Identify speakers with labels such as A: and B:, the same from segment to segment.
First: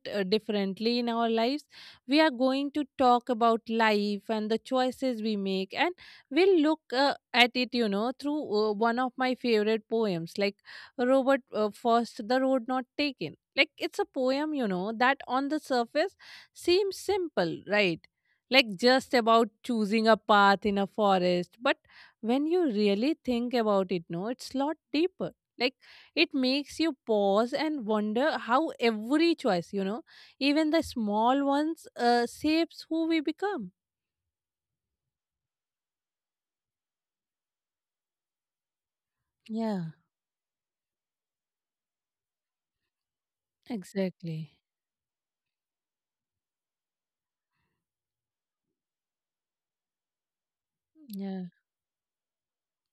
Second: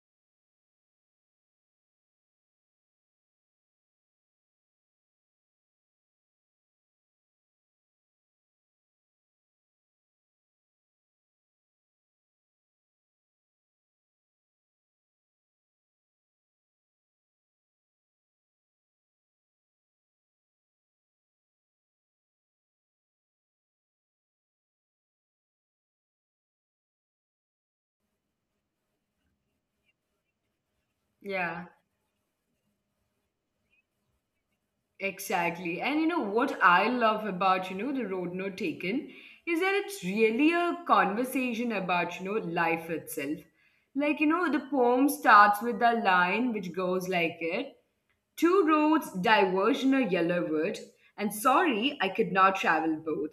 A: it differently in our lives, we are going to talk about life and the choices we make, and we'll look at it, you know, through one of my favorite poems, like Robert Frost, The Road Not Taken. Like, it's a poem, you know, that on the surface seems simple, right? Like just about choosing a path in a forest, but when you really think about it, no, it's lot deeper. Like it makes you pause and wonder how every choice, you know, even the small
B: Yeah,
A: ones shapes who we become.
B: exactly. And you know what I love about, the road not taken is that
A: Yeah,
B: it's really a conversation about, life itself. Like, you know, the
A: exactly.
B: poem starts with a line which goes like it. Two roads diverged in a yellow wood, and
A: Yeah.
B: sorry, I could not travel both.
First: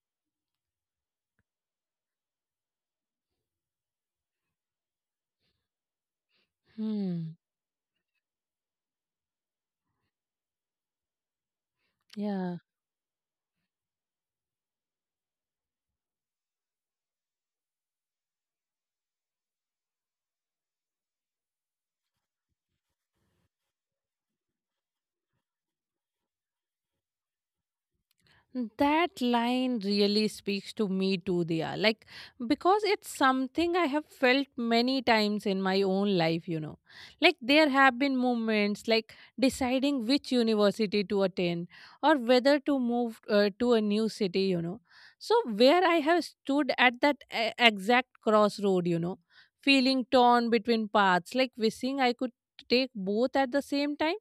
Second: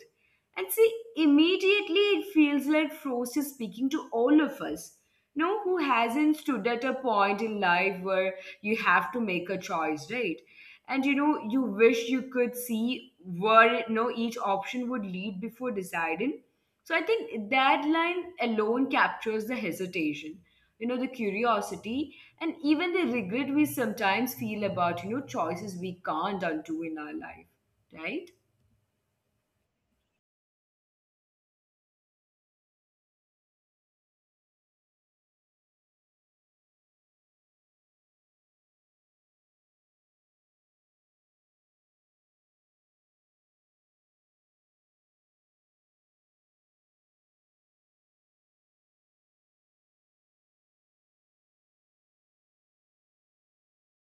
B: And see, immediately it feels like Frost is speaking to all of us. No, who hasn't stood at a
A: Hmm.
B: point in life where you have to make a choice, right? And you know, you wish you
A: Yeah.
B: could see where no each option would lead before deciding. So I think that line alone captures the hesitation, the curiosity, and even the regret we sometimes feel about choices we can't undo in our life, right?
A: That line really speaks to me too, Diya. Like, because it's something I have felt many times in my own life, you know. Like, there have been moments like deciding which university to attend or whether to move to a new city, you know. So, where I have stood at that exact crossroad, you know, feeling torn between paths, like wishing I could take both at the same time.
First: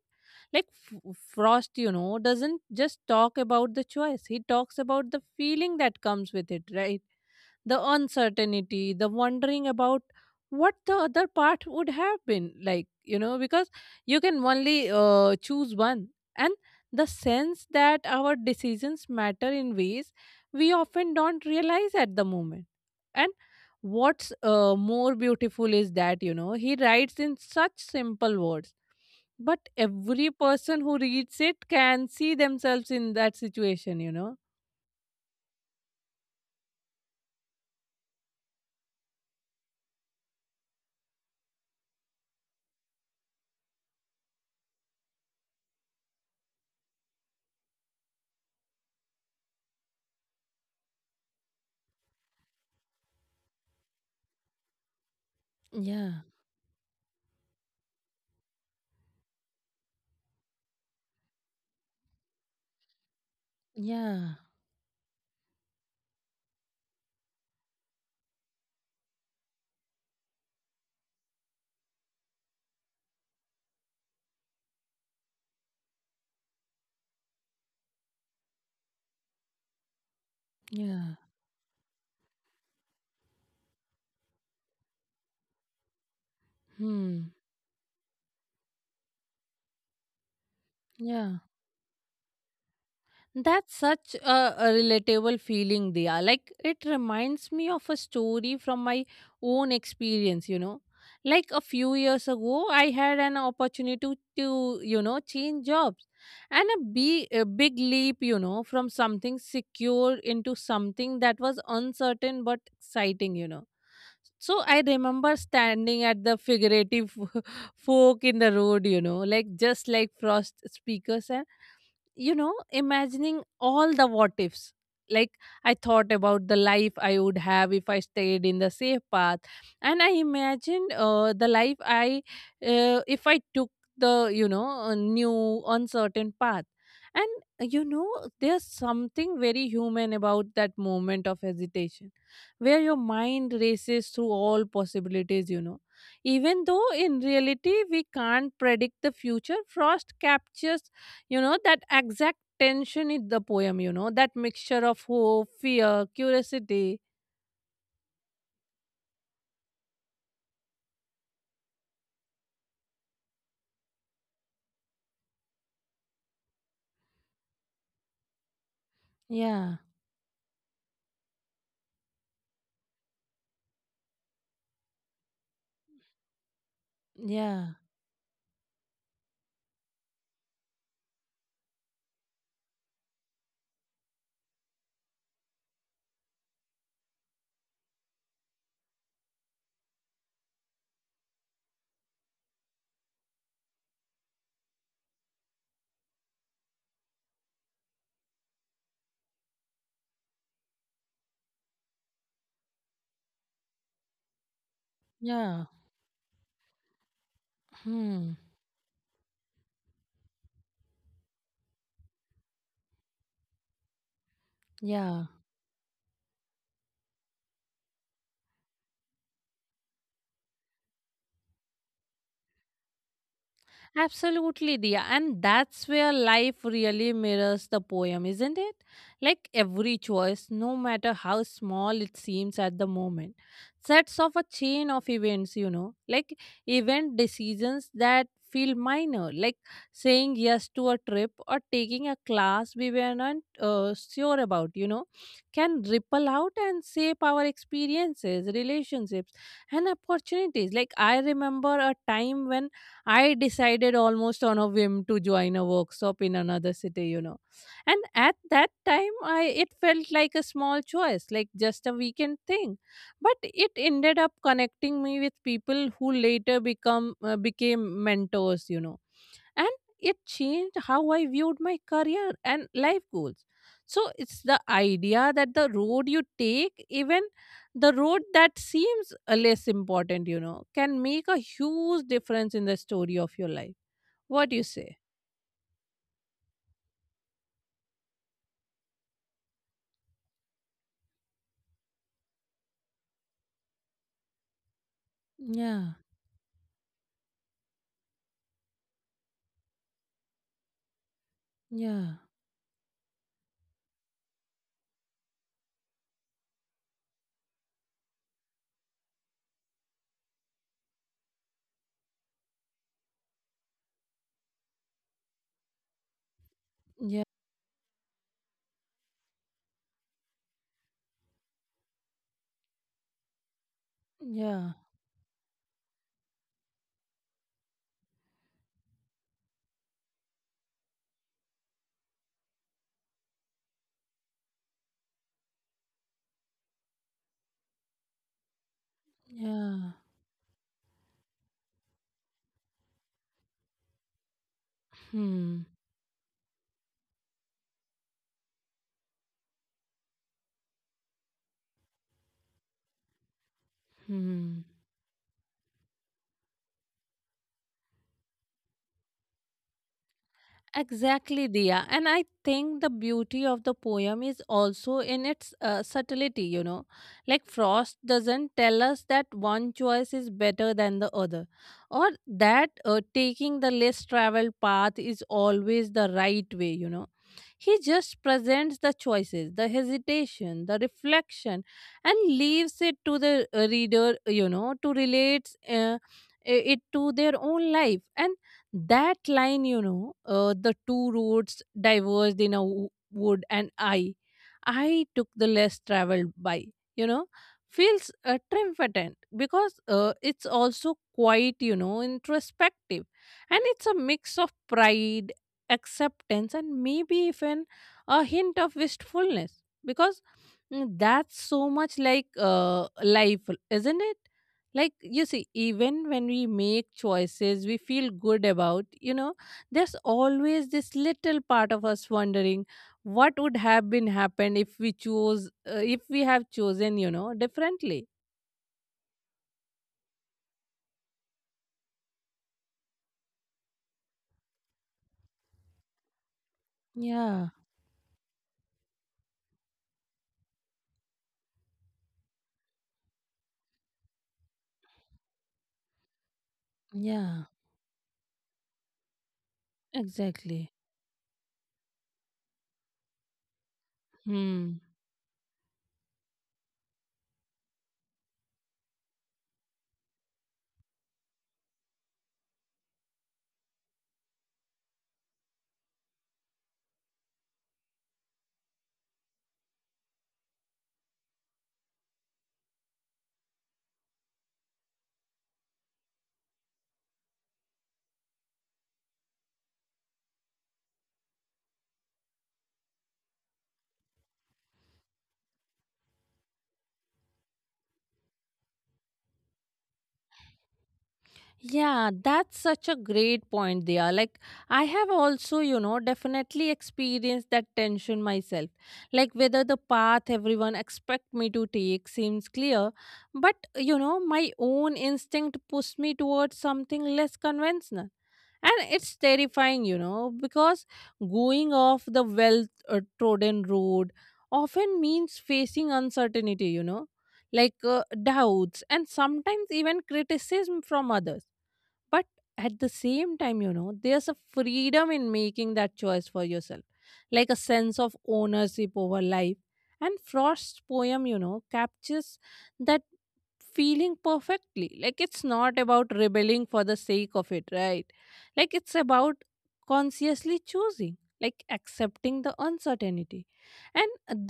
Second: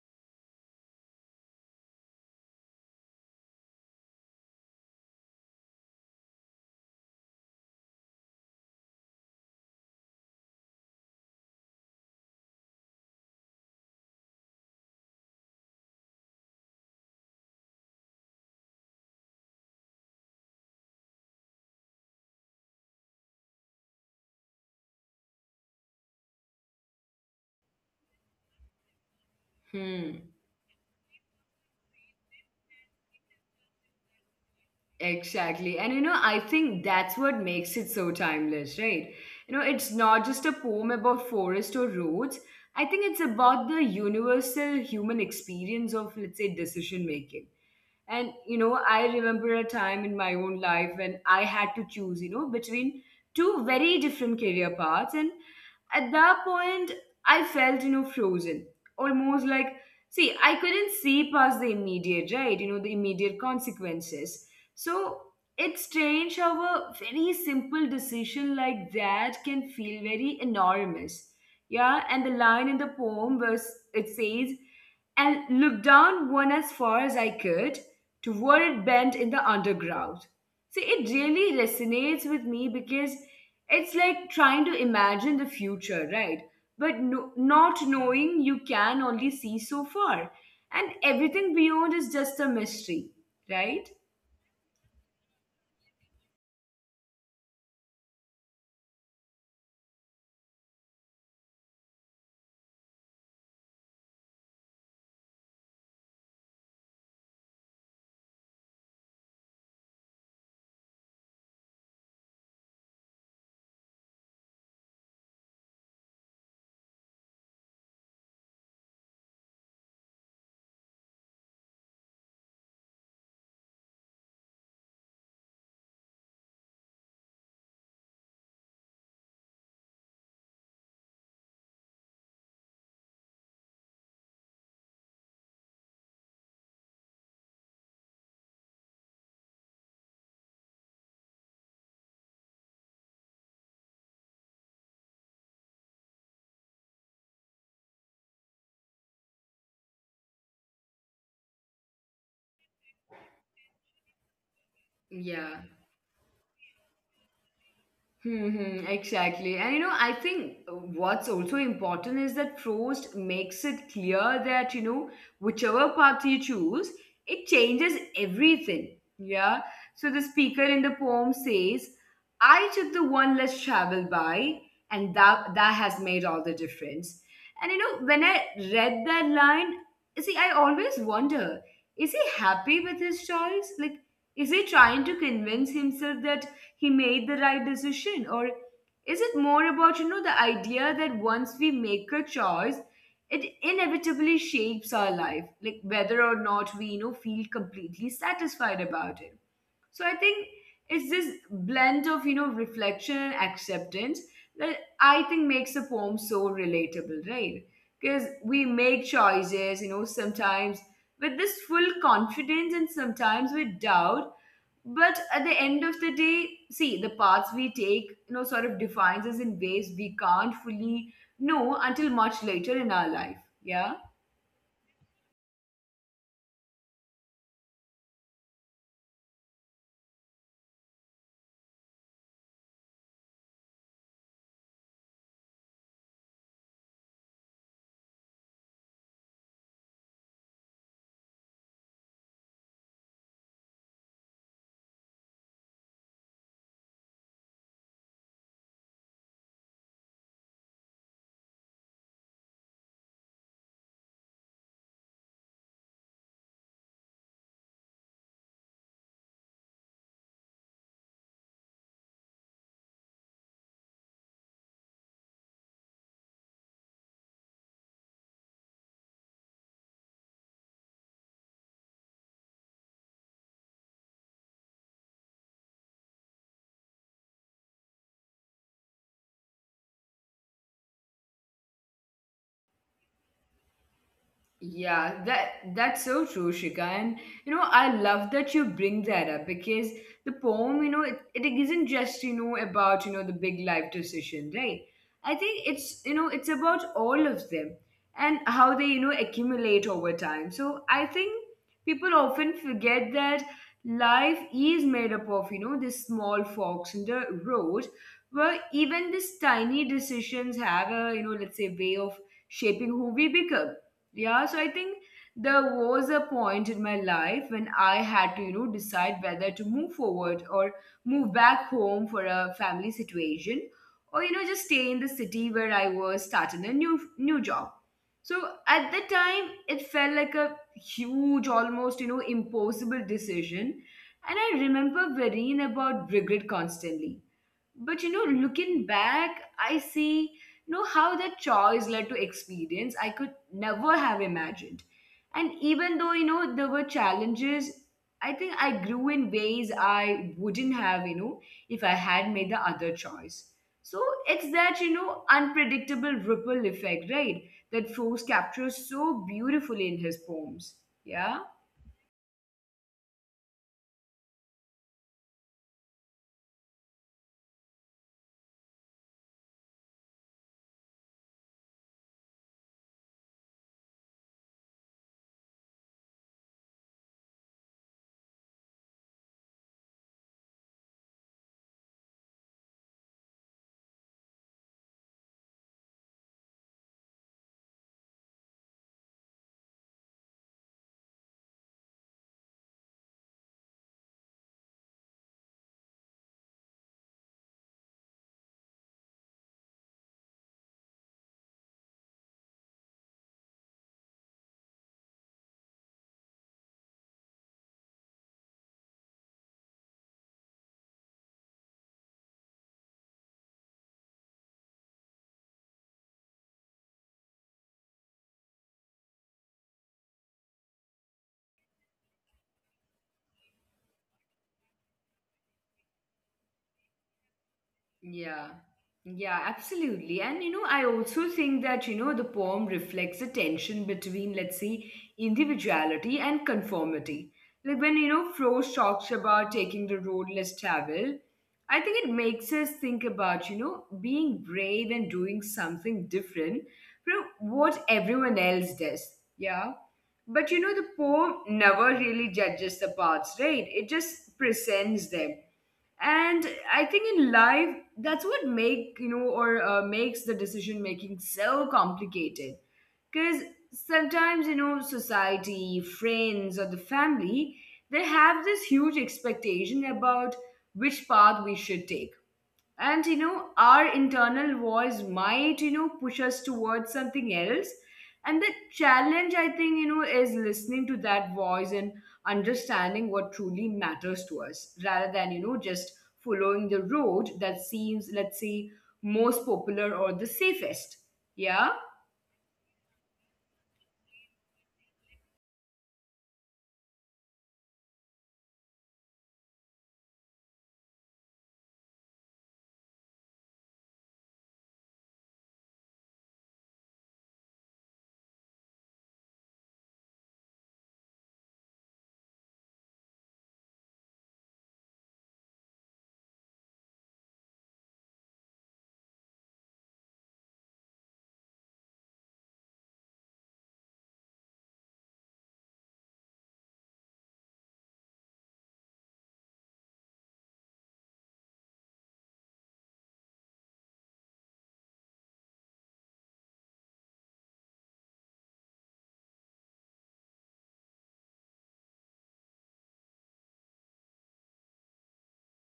A: Like Frost, you know, doesn't just talk about the choice. He talks about the feeling that comes with it, right? The uncertainty, the wondering about what the other part would have been like, you know, because you can only choose one. And the sense that our decisions matter in ways we often don't realize at the moment. And what's more beautiful is that, you know, he writes in such simple words, but
B: Hmm,
A: every person who reads it can see themselves in that situation, you know?
B: exactly. And I think that's what makes it so timeless, right? It's not just a poem about forest or roads. I think it's about the universal human experience of, let's say, decision making. And you know, I remember a time in my own life when I had to choose, between two very different career paths. And at
A: Yeah,
B: that point, I felt, frozen. Almost like, see, I couldn't see past the immediate, right? You know, the immediate consequences.
A: yeah,
B: So it's strange how a very simple decision like that can feel very enormous. Yeah, and the line in the poem was, it says, and looked down one as far as I could, to where it bent in the underground. See, it
A: yeah.
B: really resonates with me because it's like trying to imagine the future, right? But no,
A: Hmm.
B: not knowing, you can only see so far. And everything
A: Yeah.
B: beyond is just a mystery, right?
A: That's such a relatable feeling, Dia. Like, it reminds me of a story from my own experience, you know. Like, a few years ago, I had an opportunity to you know, change jobs and a big leap, you know, from something secure into something that was uncertain but exciting, you know. So I remember standing at the figurative fork in the road, you know, like just like Frost speakers. And you know, imagining all the what ifs like I thought about the life I would have if I stayed in the safe path, and I imagined the life I if I took the, you know, new uncertain path. And you know, there's something very human about that moment of hesitation where your mind races through all possibilities, you know, even though in reality we can't predict the future. Frost captures, you know, that exact tension in the poem, you know, that mixture of
B: Yeah.
A: hope, fear, curiosity.
B: Mm-hmm, exactly. And I think what's also important is that Prost makes it clear that, whichever path you choose, it changes everything. Yeah.
A: Yeah,
B: So the speaker in the poem says, I took the one less traveled by, and that has made all the difference. And
A: yeah,
B: when I read that line, see, I always wonder, is he happy with his choice? Like, is he trying to convince himself that he made the right decision, or is it more about the idea that once we make a choice, it inevitably shapes our life, like whether or not we, feel completely satisfied about it. So I think it's this blend of, reflection and acceptance that I think makes
A: yeah.
B: a poem so relatable, right? Because
A: Hmm.
B: we make choices, sometimes with this full confidence and sometimes with doubt, but
A: Yeah.
B: at the end of the day, see, the paths we take sort of defines us in ways we can't fully know until much later in our life. Yeah.
A: Absolutely, Dia. And that's where life really mirrors the poem, isn't it? Like every choice, no matter how small it seems at the moment, sets off a chain of events, you know, like event decisions that feel minor, like saying yes to a trip or taking a class we were not sure about, you know, can ripple out and shape our experiences, relationships, and opportunities. Like, I remember a time when I decided almost on a whim to join a workshop in another city, you know. And at that time, I it felt like a small choice, like just a weekend thing, but it ended up connecting me with people who later become became mentors, you know. And it changed how I viewed my career and life goals. So it's the idea that the road you take, even the road that seems less important, you know, can make a huge difference in the story of your life. What do you say?
B: Yeah, that's so true, Shika. And I love that you bring that up because the poem, you know, it isn't just, about, the big life decision, right? I think it's,
A: Yeah,
B: it's about all of them and how they, accumulate over time. So I think people
A: yeah,
B: often forget that life is made up of, this small forks in the road where even these tiny decisions have a, let's say, way of shaping who we become. Yeah, so I think there was a point in my
A: yeah,
B: life when I had to, decide whether to move forward or move back home for a family situation, or,
A: yeah,
B: just stay in the city where I was starting a new job. So at the time, it felt like a huge, almost, impossible decision. And I remember worrying about regret constantly, but looking back, I
A: yeah.
B: see how that choice led to experience I could never have imagined. And
A: Hmm,
B: even though there were challenges, I think I grew in ways I wouldn't have, if I had made the other choice. So
A: hmm.
B: it's that, unpredictable ripple effect, right, that Frost captures so beautifully in his poems.
A: Exactly,
B: Yeah.
A: Dia. And I think the beauty of the poem is also in its subtlety, you know. Like Frost doesn't tell us that one choice is better than the other, or that taking the less traveled path is always the right way, you know. He just presents the choices, the hesitation, the reflection, and leaves it to the reader, you know, to relate it to their own life. And that line, you know, the two roads diverged in a wood, and I took the less traveled by, you know, feels triumphant because it's also quite, you know, introspective, and it's a mix of pride, acceptance, and maybe even a hint of wistfulness. Because mm, that's so much like life, isn't it? Like you see, even when we make choices we feel good about, you know, there's always this little part of us wondering what would have been happened if we chose if we have chosen, you know, differently.
B: Yeah, yeah, absolutely. And I also think that the poem reflects a tension between, let's say, individuality and
A: Yeah,
B: conformity. Like when Frost talks about taking the road less traveled, I think it makes us think about being brave and doing something different
A: yeah,
B: from what everyone else does. Yeah. But
A: exactly.
B: the poem never really judges the paths, right? It just
A: Hmm.
B: presents them. And I think in life that's what make you know or makes the decision making so complicated, because sometimes society, friends, or the family, they have this huge expectation about which path we should take. And our internal voice might push us towards something else. And the challenge, I think, is listening to that voice and understanding what truly matters to us, rather than just following the road that seems, let's say, most popular or the safest. Yeah.
A: Yeah, that's such a great point there. Like, I have also, you know, definitely experienced that tension myself. Like, whether the path everyone expect me to take seems clear, but, you know, my own instinct pushed me towards something less conventional. And it's terrifying, you know, because going off the well trodden road often means facing uncertainty, you know, like doubts and sometimes even criticism from others. But at the same time, you know, there's a freedom in making that choice for yourself, like a sense of ownership over life. And Frost's poem, you know, captures that feeling perfectly. Like it's not about rebelling for the sake of it, right? Like it's about consciously choosing, like accepting the uncertainty, and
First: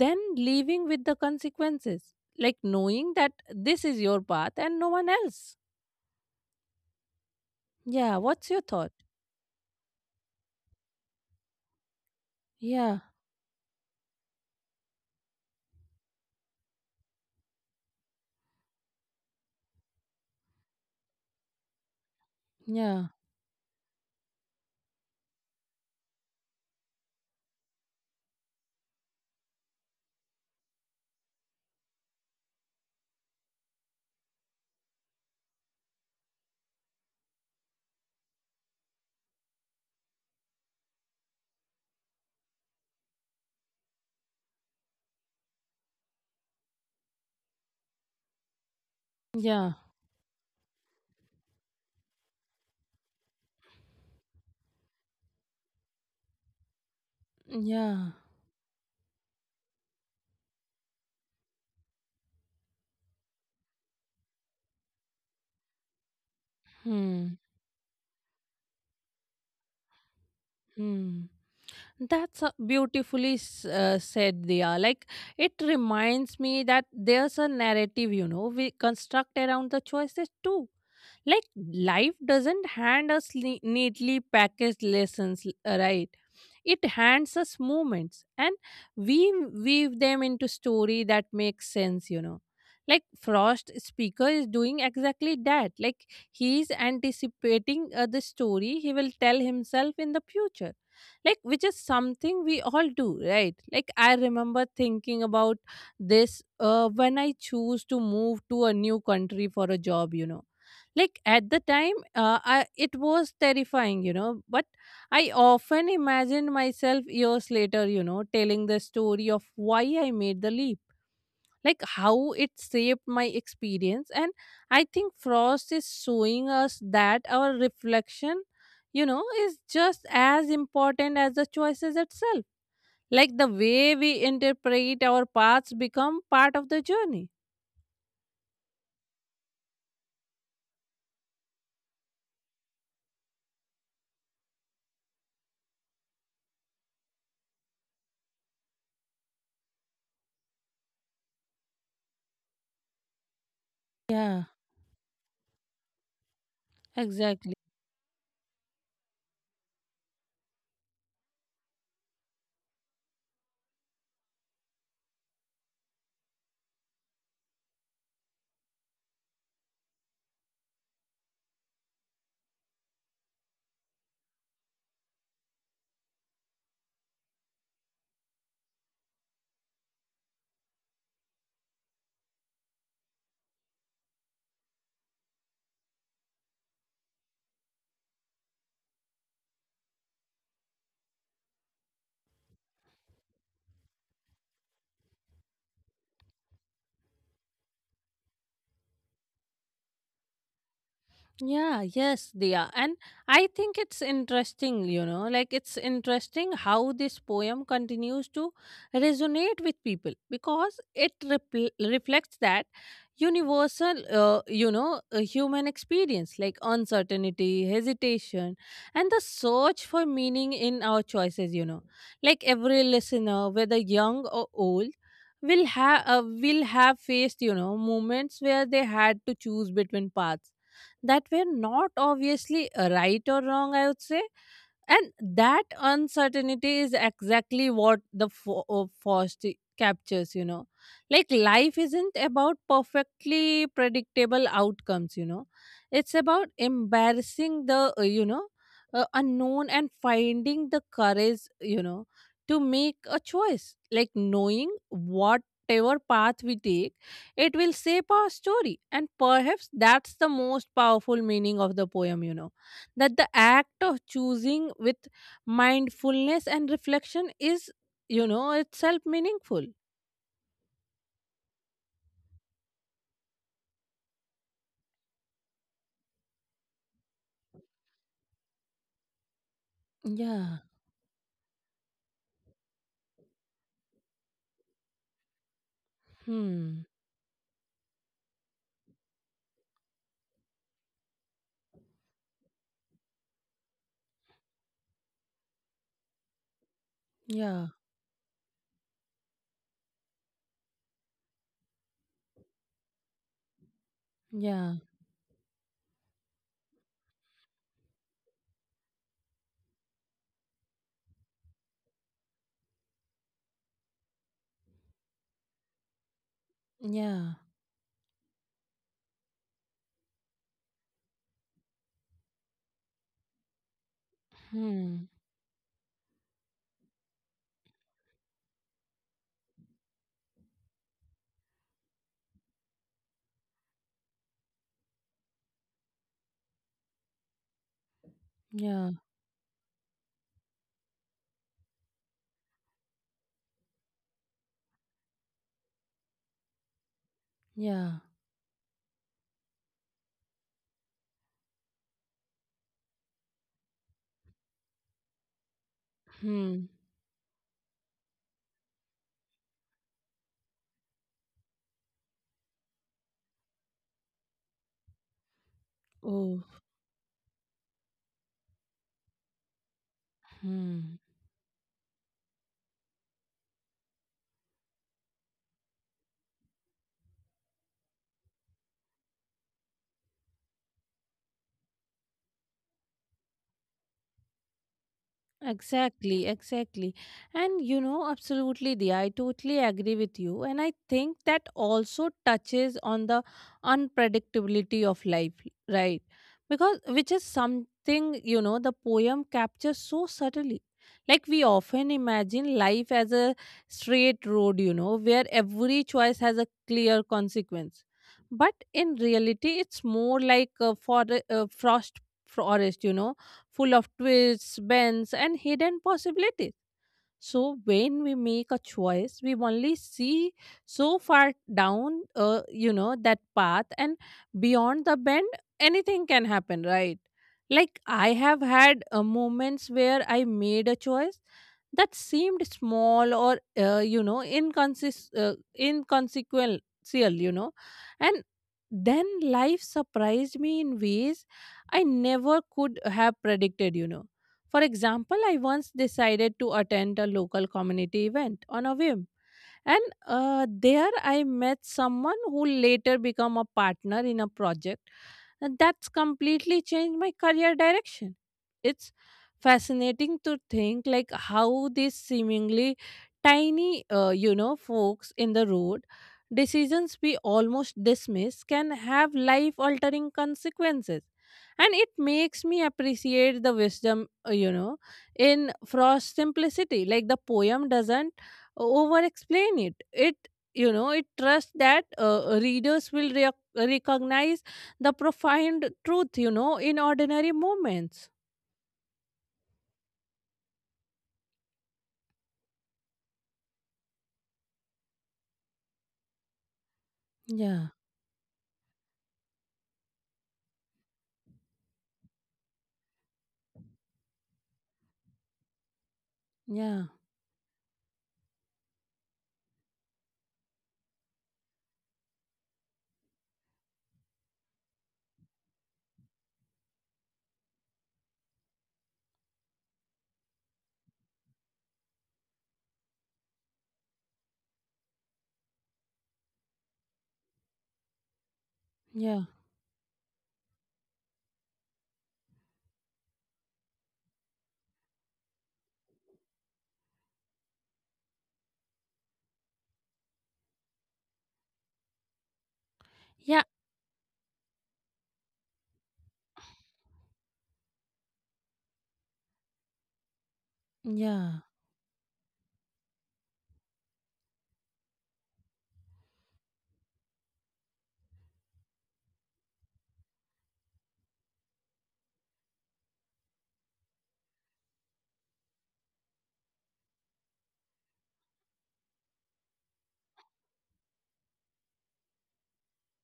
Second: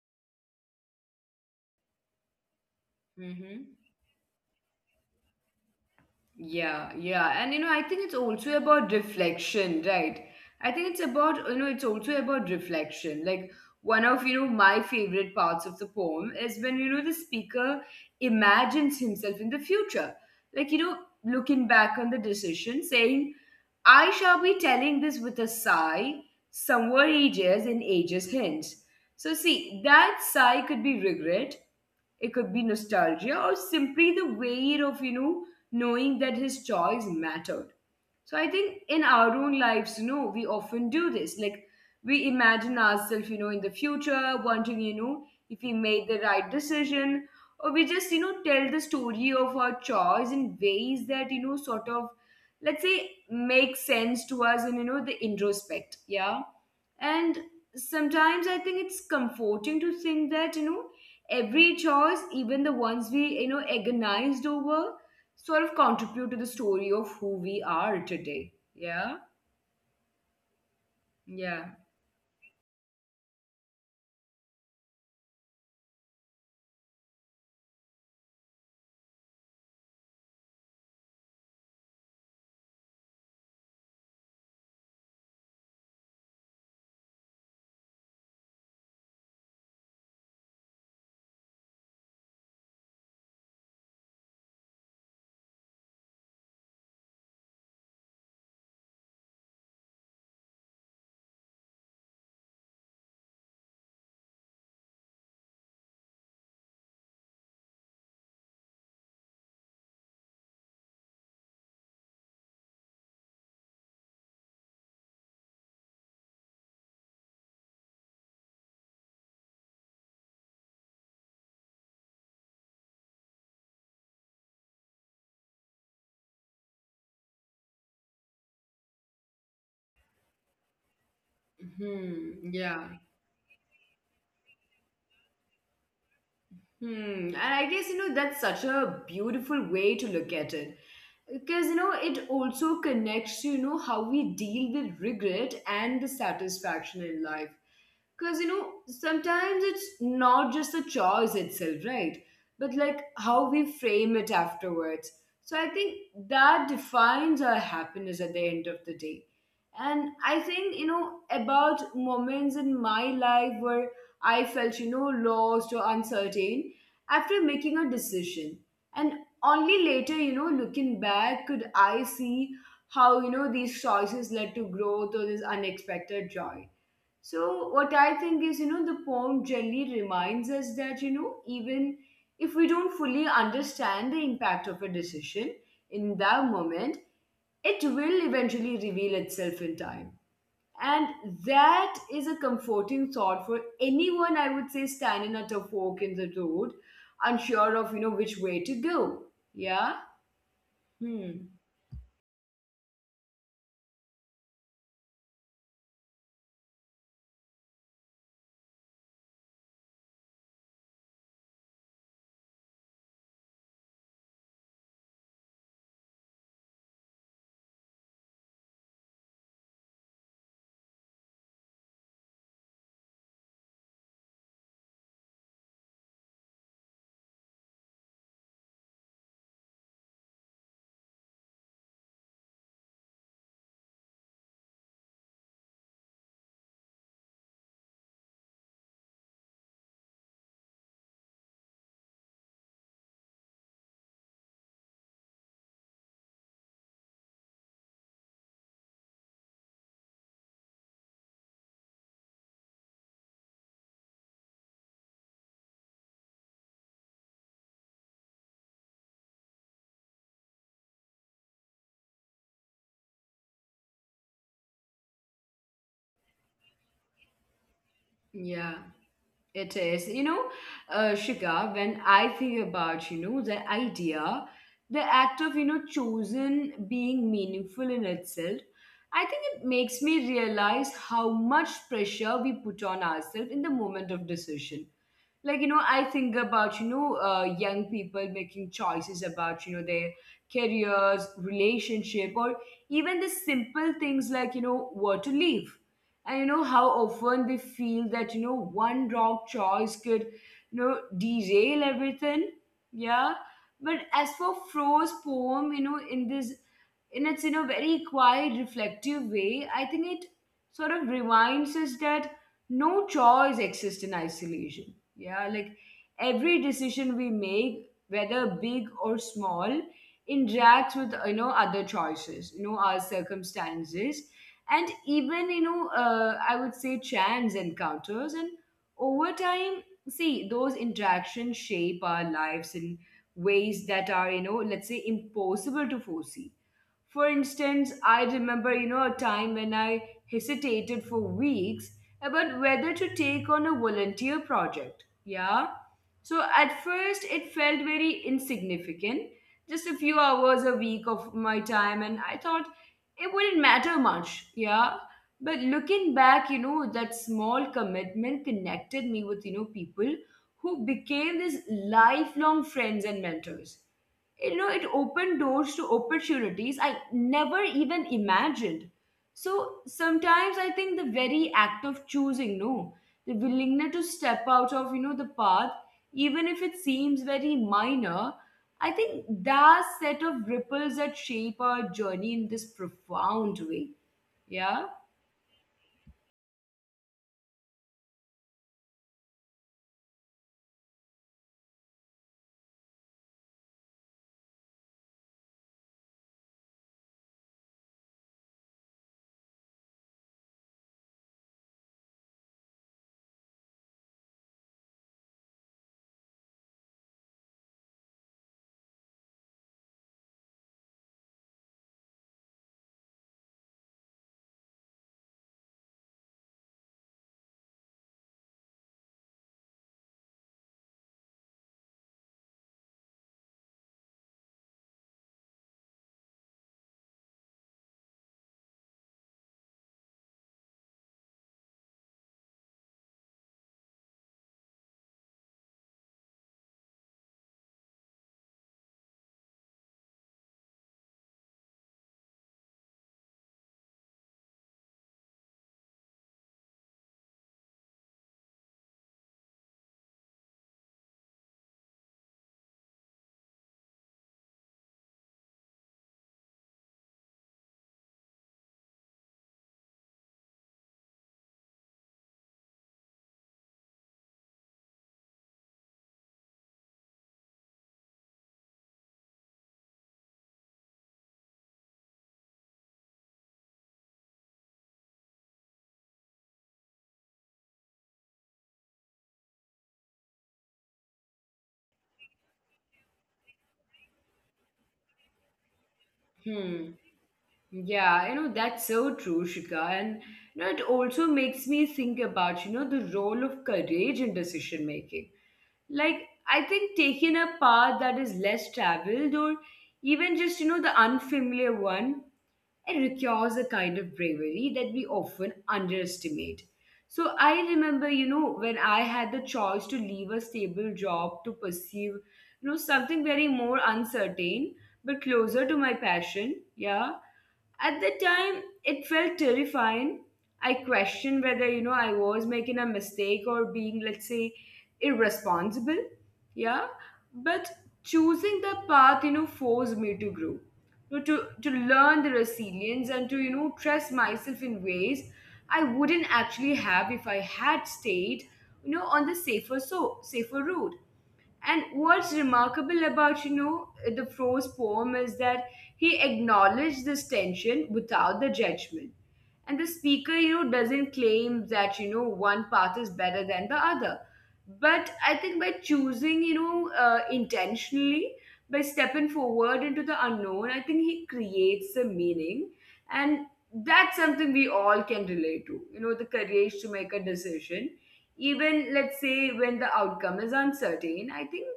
A: then living with the consequences, like knowing
B: Mm-hmm.
A: that this is your path and no one else.
B: Yeah, yeah. And I think it's
A: Yeah,
B: also
A: what's your
B: about
A: thought?
B: reflection, right? I think it's about, it's also about
A: Yeah.
B: reflection. Like one of, my favorite parts of the poem is when, the speaker imagines himself in the future. Like, looking back on the decision,
A: Yeah,
B: saying, I shall be telling this with a sigh, somewhere ages in ages hence. So see, that sigh could be regret, it could be nostalgia, or simply the weight of, knowing that his choice mattered. So I think in our own lives, we often do this. Like we imagine ourselves, in the future, wanting, if we made the right decision, or we just, tell the
A: yeah,
B: story of our choice in ways that, sort of, let's say, make sense to us and, the introspect. Yeah,
A: yeah.
B: and sometimes I think it's comforting to think that, every choice, even the ones we, agonized over, sort of contribute
A: Hmm,
B: to the story of who we are today. Yeah.
A: hmm. That's a
B: Yeah.
A: beautifully said, Diya. Like, it reminds me that there's a narrative, you know, we construct around the choices too. Like, life doesn't hand us neatly packaged lessons, right? It hands us moments, and we weave them into story that makes sense, you know. Like Frost speaker is doing exactly that. Like he is anticipating the story he will tell himself in the future. Like which is something we all do, right? Like I remember thinking about this when I choose to move to a new country for a job, you know. Like at the time, it was terrifying, you know, but I often imagined myself years later, you know, telling the story of why I made the leap, like how it shaped my experience. And I think Frost is showing us that our reflection, you know, is just as important as the choices itself. Like the
B: Hmm.
A: way
B: Yeah.
A: we interpret our paths become part of the journey.
B: Hmm. And I guess, that's such a beautiful way to look at it. Because, it also connects to, how we deal with regret and the satisfaction in life. Because sometimes it's not just the choice itself, right, but like how
A: Yeah,
B: we frame it afterwards. So I think
A: exactly.
B: that defines our happiness at the end of the day. And I think about moments in my life where I felt lost or uncertain after making a decision. And only later, looking back, could I see how, these choices led to growth or this unexpected joy. So what I think is, the poem generally reminds us that, even if we don't fully understand the impact of a decision in that moment, it will eventually reveal itself in time. And that is a comforting thought for anyone, I would say, standing at a fork in the road, unsure of, which way to go. Yeah?
A: Yeah, yes, they are.
B: Hmm.
A: And I think it's interesting, you know, like it's interesting how this poem continues to resonate with people because it repl reflects that universal, you know, human experience like uncertainty, hesitation, and the search for meaning in our choices, you know. Like every listener, whether young or old, will have faced, you know, moments where they had to choose between paths that were not obviously right or wrong, I would say, and that uncertainty is exactly what the Faust captures, you know. Like life isn't about perfectly predictable outcomes, you know. It's about embarrassing the, unknown, and finding the courage, you know, to make a choice. Like knowing whatever path we take, it will shape our story. And perhaps that's the most powerful meaning of the poem, you know, that the act of choosing with mindfulness and reflection is, you know, itself meaningful.
B: Yeah. It is, Shika, when I think about, the idea, the act of, chosen being meaningful in itself, I think
A: Yeah.
B: it makes me realize how much pressure we put on ourselves in the moment of decision. Like,
A: Hmm.
B: I think about, young people making choices about, their careers, relationship, or even the simple things like, where to live. And
A: Yeah,
B: how often they feel that one wrong choice could derail everything. Yeah.
A: yeah,
B: But as for Fro's poem, in this, in its very quiet reflective way, I think it sort of reminds us that no choice exists in isolation. Yeah, like
A: yeah.
B: every decision we make, whether big or small, interacts with other choices, our
A: Hmm.
B: circumstances, and even, I would say, chance encounters. And over time, see, those interactions shape our lives in ways that are, let's say, impossible to foresee. For
A: Yeah,
B: instance, I remember, a time when I hesitated for weeks about whether to take on a volunteer project. Yeah.
A: yeah.
B: So at first, it felt very insignificant, just a few hours a week of my time, and I thought it wouldn't matter much. Yeah.
A: Hmm.
B: But looking back, that small commitment connected me with, people who became these lifelong friends and mentors. It
A: Oh.
B: opened doors to opportunities I never even imagined. So
A: Hmm.
B: sometimes I think the very act of choosing, no, the willingness to step out of, the path, even if it seems very minor, I think that set of ripples that shape our journey in this profound way. Yeah.
A: Exactly, exactly. And you know, absolutely, the I totally agree with you. And I think that also touches on the unpredictability of life, right? Because which is something, you know, the poem captures so subtly. Like we often imagine life as a straight road, you know, where every choice has a clear consequence. But in reality, it's more like a uh, frost forest, you know, full of twists, bends, and hidden possibilities. So when we make a choice, we only see so far down, you know, that path, and beyond the bend, anything can happen, right? Like I have had moments where I made a choice that seemed small or you know, inconsist inconsequential, you know, and then life surprised me in ways I never could have predicted, you know. For example, I once decided to attend a local community event on a whim, and there I met someone who later became a partner in a project. And that's completely changed my career direction. It's fascinating to think like how these seemingly tiny, folks in the road, decisions we almost dismiss can have life altering consequences. And it makes me appreciate the wisdom, you know, in Frost's simplicity. Like the poem doesn't over explain it. It trusts that readers will recognize the profound truth, you know, in ordinary moments.
B: Hmm. Yeah, that's so true, Shika. And it also makes me think about, the role of courage in decision making. Like
A: Yeah,
B: I think taking a path that is less traveled, or even just, the unfamiliar one, it requires a kind of bravery that we often
A: yeah,
B: underestimate. So I remember, when I had the choice to leave a stable job to pursue, something very more uncertain but closer to my passion, yeah. At the time, it felt terrifying. I questioned whether, I was making a mistake or being, let's say, irresponsible. Yeah. But
A: yeah,
B: choosing the path, forced me to grow, know, to learn the resilience and to, trust myself in ways I wouldn't actually have if I had stayed, on the safer, so safer route. And
A: yeah,
B: what's remarkable about, the Fro's poem is that he acknowledged this tension without the judgment. And the
A: yeah.
B: speaker, doesn't claim that, one path is better than the other. But I think by choosing, intentionally, by stepping forward into the unknown, I think he creates a meaning. And that's something we all can relate to, the courage to make a decision, even let's say when the outcome is uncertain. I think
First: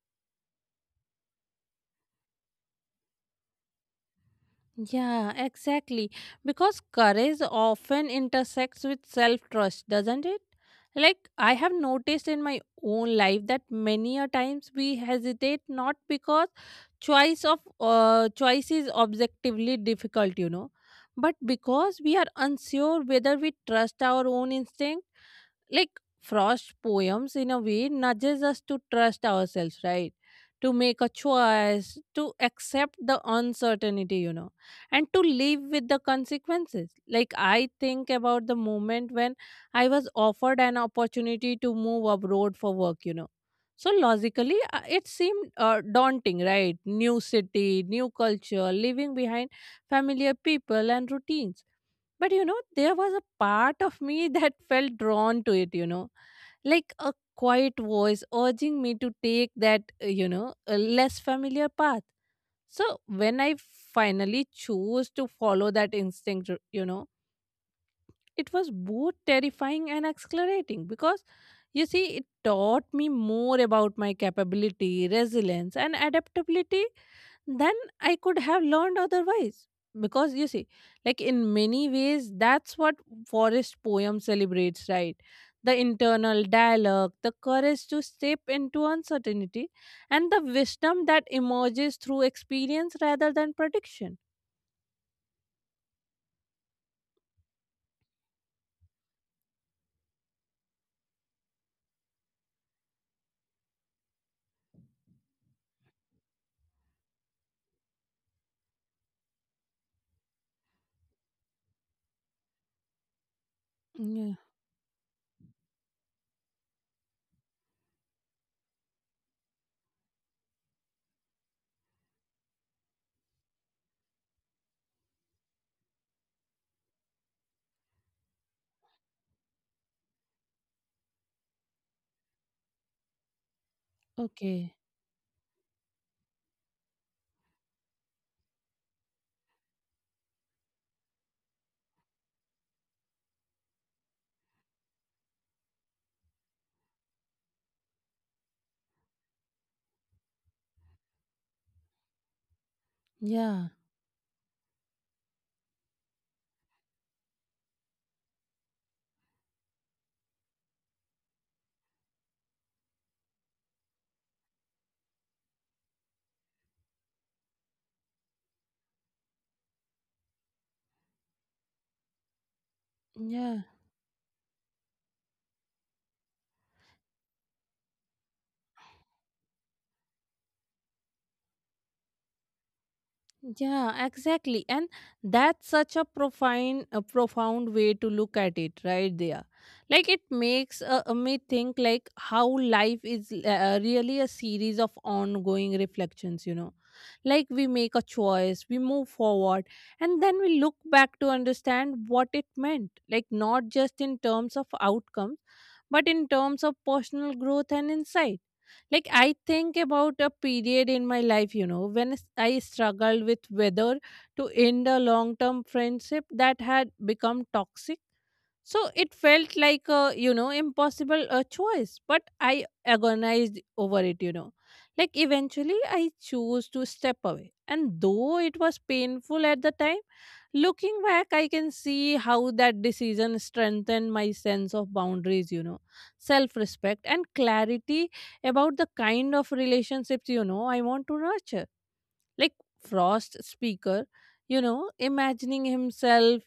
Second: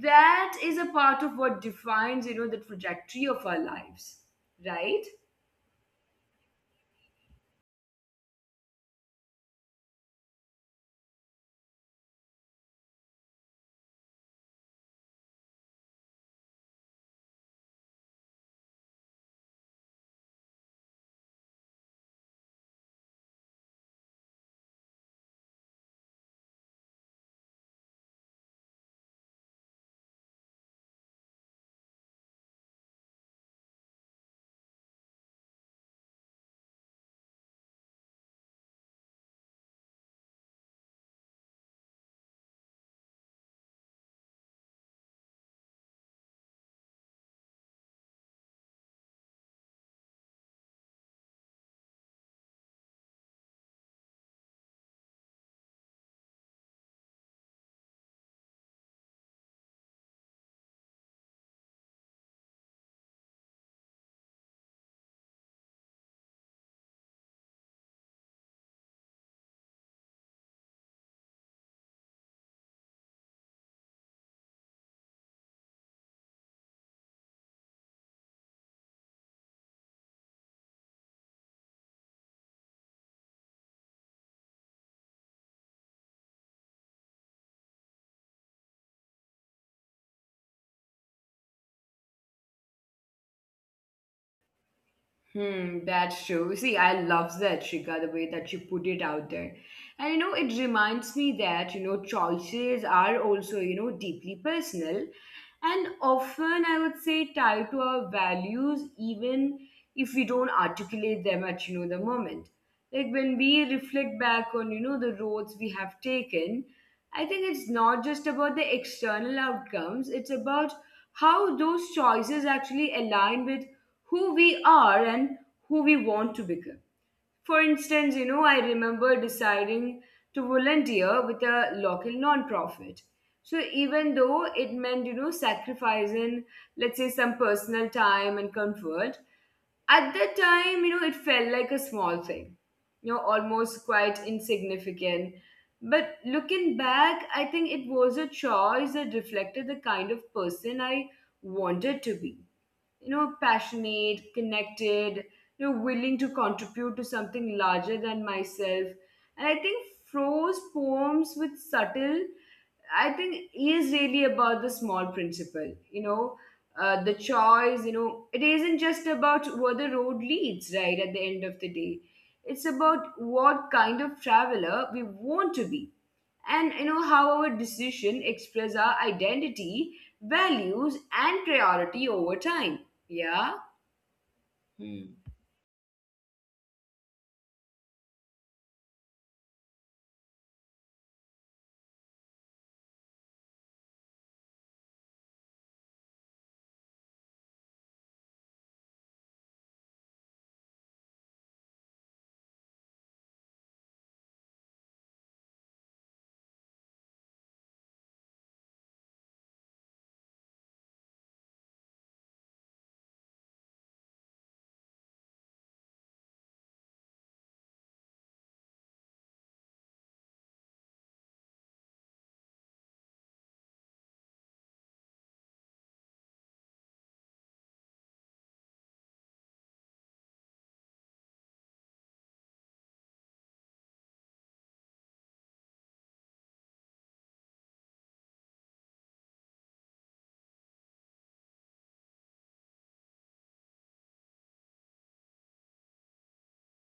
B: that is a part of what defines, the trajectory of our lives, right?
A: Yeah, exactly. Because courage often intersects with self trust, doesn't it? Like, I have noticed in my own life that many a times we hesitate not because choice is objectively difficult, you know, but because we are unsure whether we trust our own instincts, like Frost's poems, in a way, nudges us to trust ourselves, right? To make a choice, to accept the uncertainty, you know, and to live with the consequences. Like, I think about the moment when I was offered an opportunity to move abroad for work, you know. So, logically, it seemed daunting, right? New city, new culture, leaving behind familiar people and routines, but you know, there was a part of me that felt drawn to it, you know, like a quiet voice urging me to take that, a less familiar path. So when I finally chose to follow that instinct, you know, it was both terrifying and exhilarating because you see, it taught me more about my capability, resilience, and adaptability then I could have learned otherwise. Because you see, like in many ways, that's what forest poem celebrates, right? The internal dialogue, the courage to step into uncertainty, and the wisdom that emerges through experience rather than prediction.
B: Hmm, that's true. See, I love that, Shika, the way that you put it out there. And it reminds me that, choices are also, deeply personal and often I would say tied to our values, even if we don't articulate them at, the moment. Like when we reflect back
A: Yeah.
B: on, the roads we have taken, I think it's not just about the external outcomes, it's about how those choices actually align with who we are and who we want to become. For instance, I remember deciding to volunteer with a local nonprofit. So even though it
A: Okay.
B: meant, sacrificing, let's say, some personal time and comfort, at that time, it felt like a small thing, almost quite insignificant. But looking back, I think it was a choice that reflected the kind of person I wanted to be,
A: Yeah.
B: passionate, connected, willing to contribute to something larger than myself. And I think Fro's poems with subtle, I think is really about the small principle, the choice, it isn't just about where the road leads, right, at the end of the day. It's about what kind
A: Yeah.
B: of traveler we want to be, and how our decision express our identity, values and priority over time. Yeah.
A: Yeah, exactly. And that's such a profound way to look at it right there. Like it makes me think like how life is really a series of ongoing reflections, you know. Like we make a choice, we move forward, and then we look back to understand what it meant. Like not just in terms of outcomes, but in terms of personal growth and insight. Like, I think about a period in my life, you know, when I struggled with whether to end a long term friendship that had become toxic. So it felt like a, you know, impossible choice, but I agonized over it, you know. Like eventually I chose to step away. And though it was painful at the time, looking back, I can see how that decision strengthened my sense of boundaries, you know, self respect and clarity about the kind of relationships, you know, I want to nurture. Like Frost speaker, you know, imagining himself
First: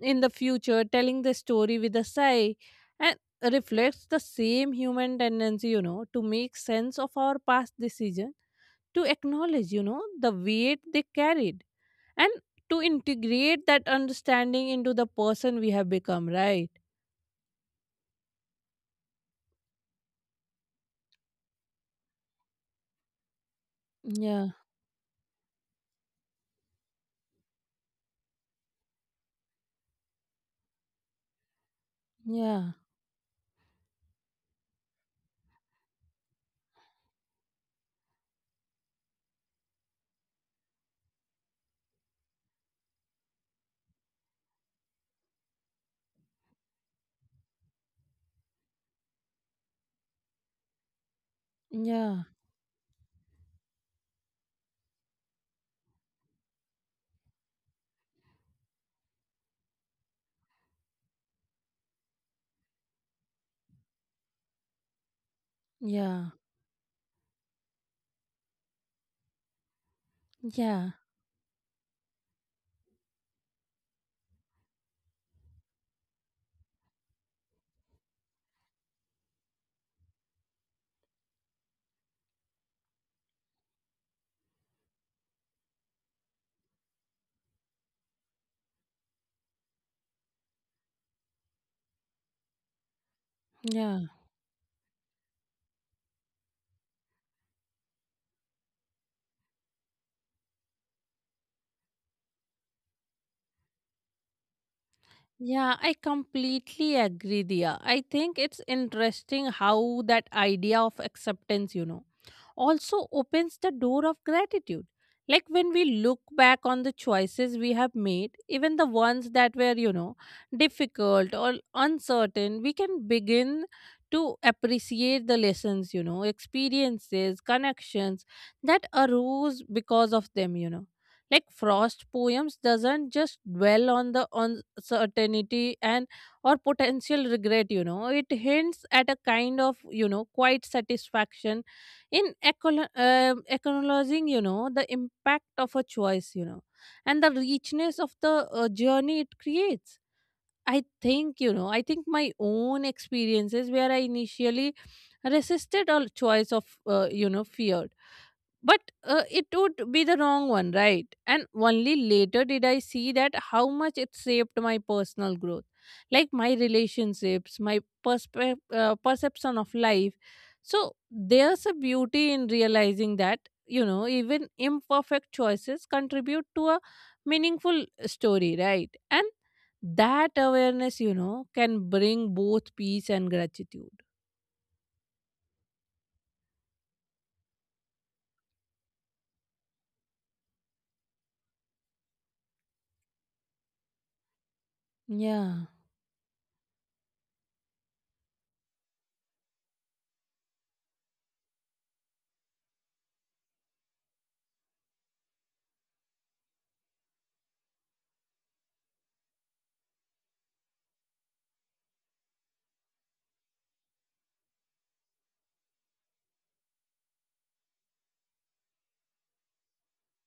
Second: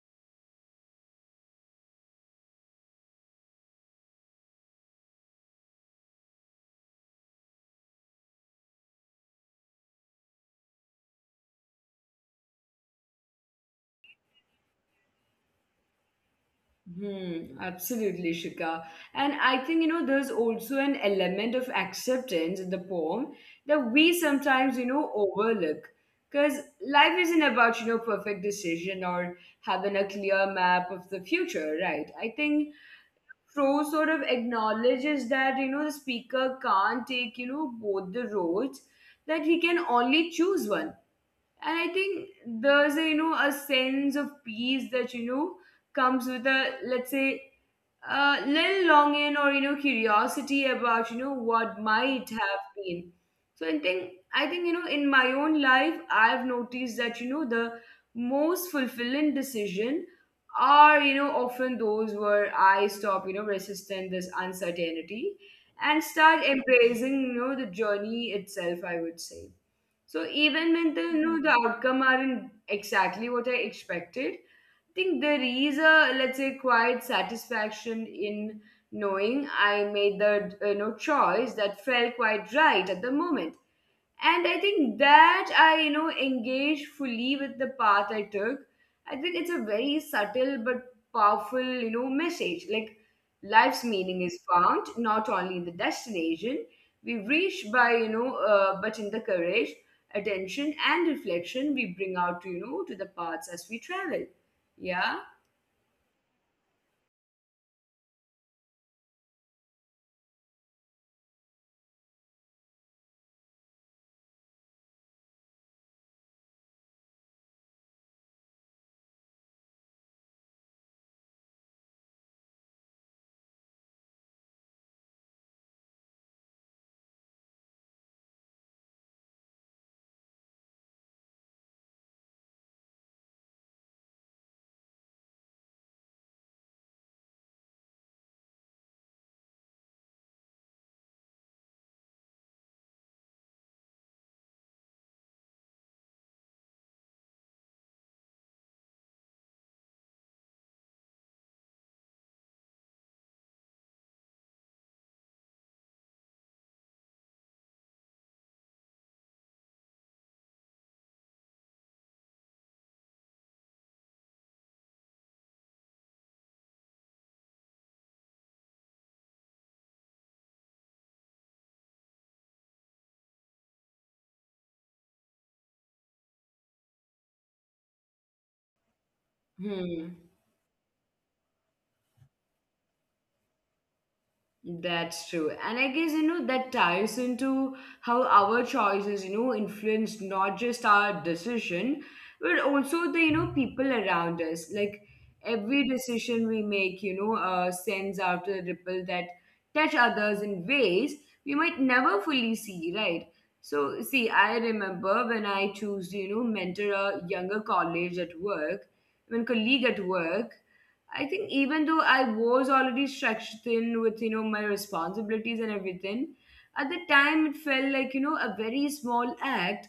A: in the future telling the story with a sigh, and reflects the same human tendency, you know, to make sense of our past decision, to acknowledge, you know, the weight they carried, and to integrate that understanding into the person we have become, right?
B: Hmm, absolutely, Shika. And I think there's also an element of acceptance in the poem that we
A: Yeah,
B: sometimes, overlook, because life isn't about, perfect decision or having a clear map of the future, right? I
A: yeah,
B: think Pro sort of acknowledges that, the speaker can't take, both the roads, that he can only choose one. And I think there's a, a sense of peace that, comes with a, let's say, a little longing or, curiosity about, what
A: yeah,
B: might have been. So I think in my own life I've noticed that, the most fulfilling decision are, often those where I stop, resisting this uncertainty and
A: yeah,
B: start embracing, the journey itself, I would say. So even
A: yeah,
B: when the, the outcome aren't exactly what I expected, think there is a, let's say, quiet satisfaction in knowing I made the, choice that felt quite right at the moment, and I think that I, engaged fully with the path I took. I think it's a very subtle but powerful, message. Like life's
A: yeah.
B: meaning is found not only in the destination we reach by, but in the courage, attention, and reflection we bring out, to, to the paths as we travel. Yeah.
A: Yeah, I completely agree, dia I think it's interesting how that idea of acceptance, you know, also opens the door of gratitude. Like when we look back on the choices we have made, even the ones that were, you know, difficult or uncertain, we can begin to appreciate the lessons, you know, experiences, connections that arose because of them, you know. Like Frost poems doesn't just dwell on the uncertainty and or potential regret, you know, it hints at a kind of, you know, quiet satisfaction in acknowledging, you know, the impact of a choice, you know, and the richness of the, journey it creates. I think, you know, I think my own experiences where I initially resisted all choice of you know, fear, but it would be the wrong one, right? And only later did I see that how much it shaped my personal growth, like my relationships, my perception of life. So there's a beauty in realizing that, you know, even imperfect choices contribute to a meaningful story, right? And that
B: Hmm.
A: awareness, you know, can bring both peace and gratitude.
B: That's true. And I guess, that ties into how our choices, influence not just our decision, but also the, people around us. Like
A: Yeah,
B: every decision we make, sends out a ripple that touch others in ways we might never fully see, right? So, see, I remember when I choose, mentor a younger college at work, when colleague at work, I think even though I was already stretched thin with, my responsibilities and everything, at the time it felt like, a very small act.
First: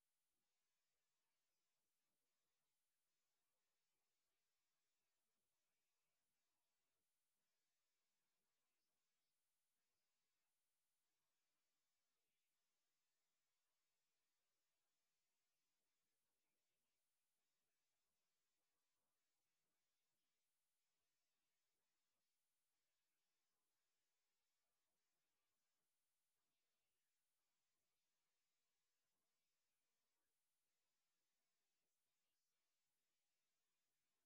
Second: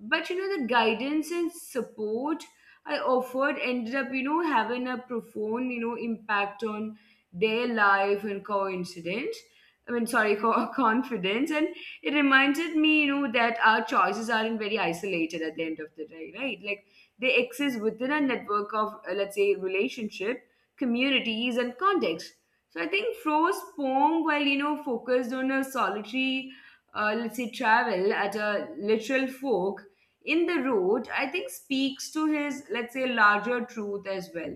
B: But, the guidance and support I offered ended up, having a profound, impact on their life and coincidence. I mean, sorry, co- confidence. And it reminded me, that our choices aren't very isolated at the end of the day, right? Like they exist within a network of, let's say, relationships, communities and context. So I think Fro's poem, while focused on a solitary, let's say travel at a literal fork in the road, I think speaks to his, let's say, larger truth as well.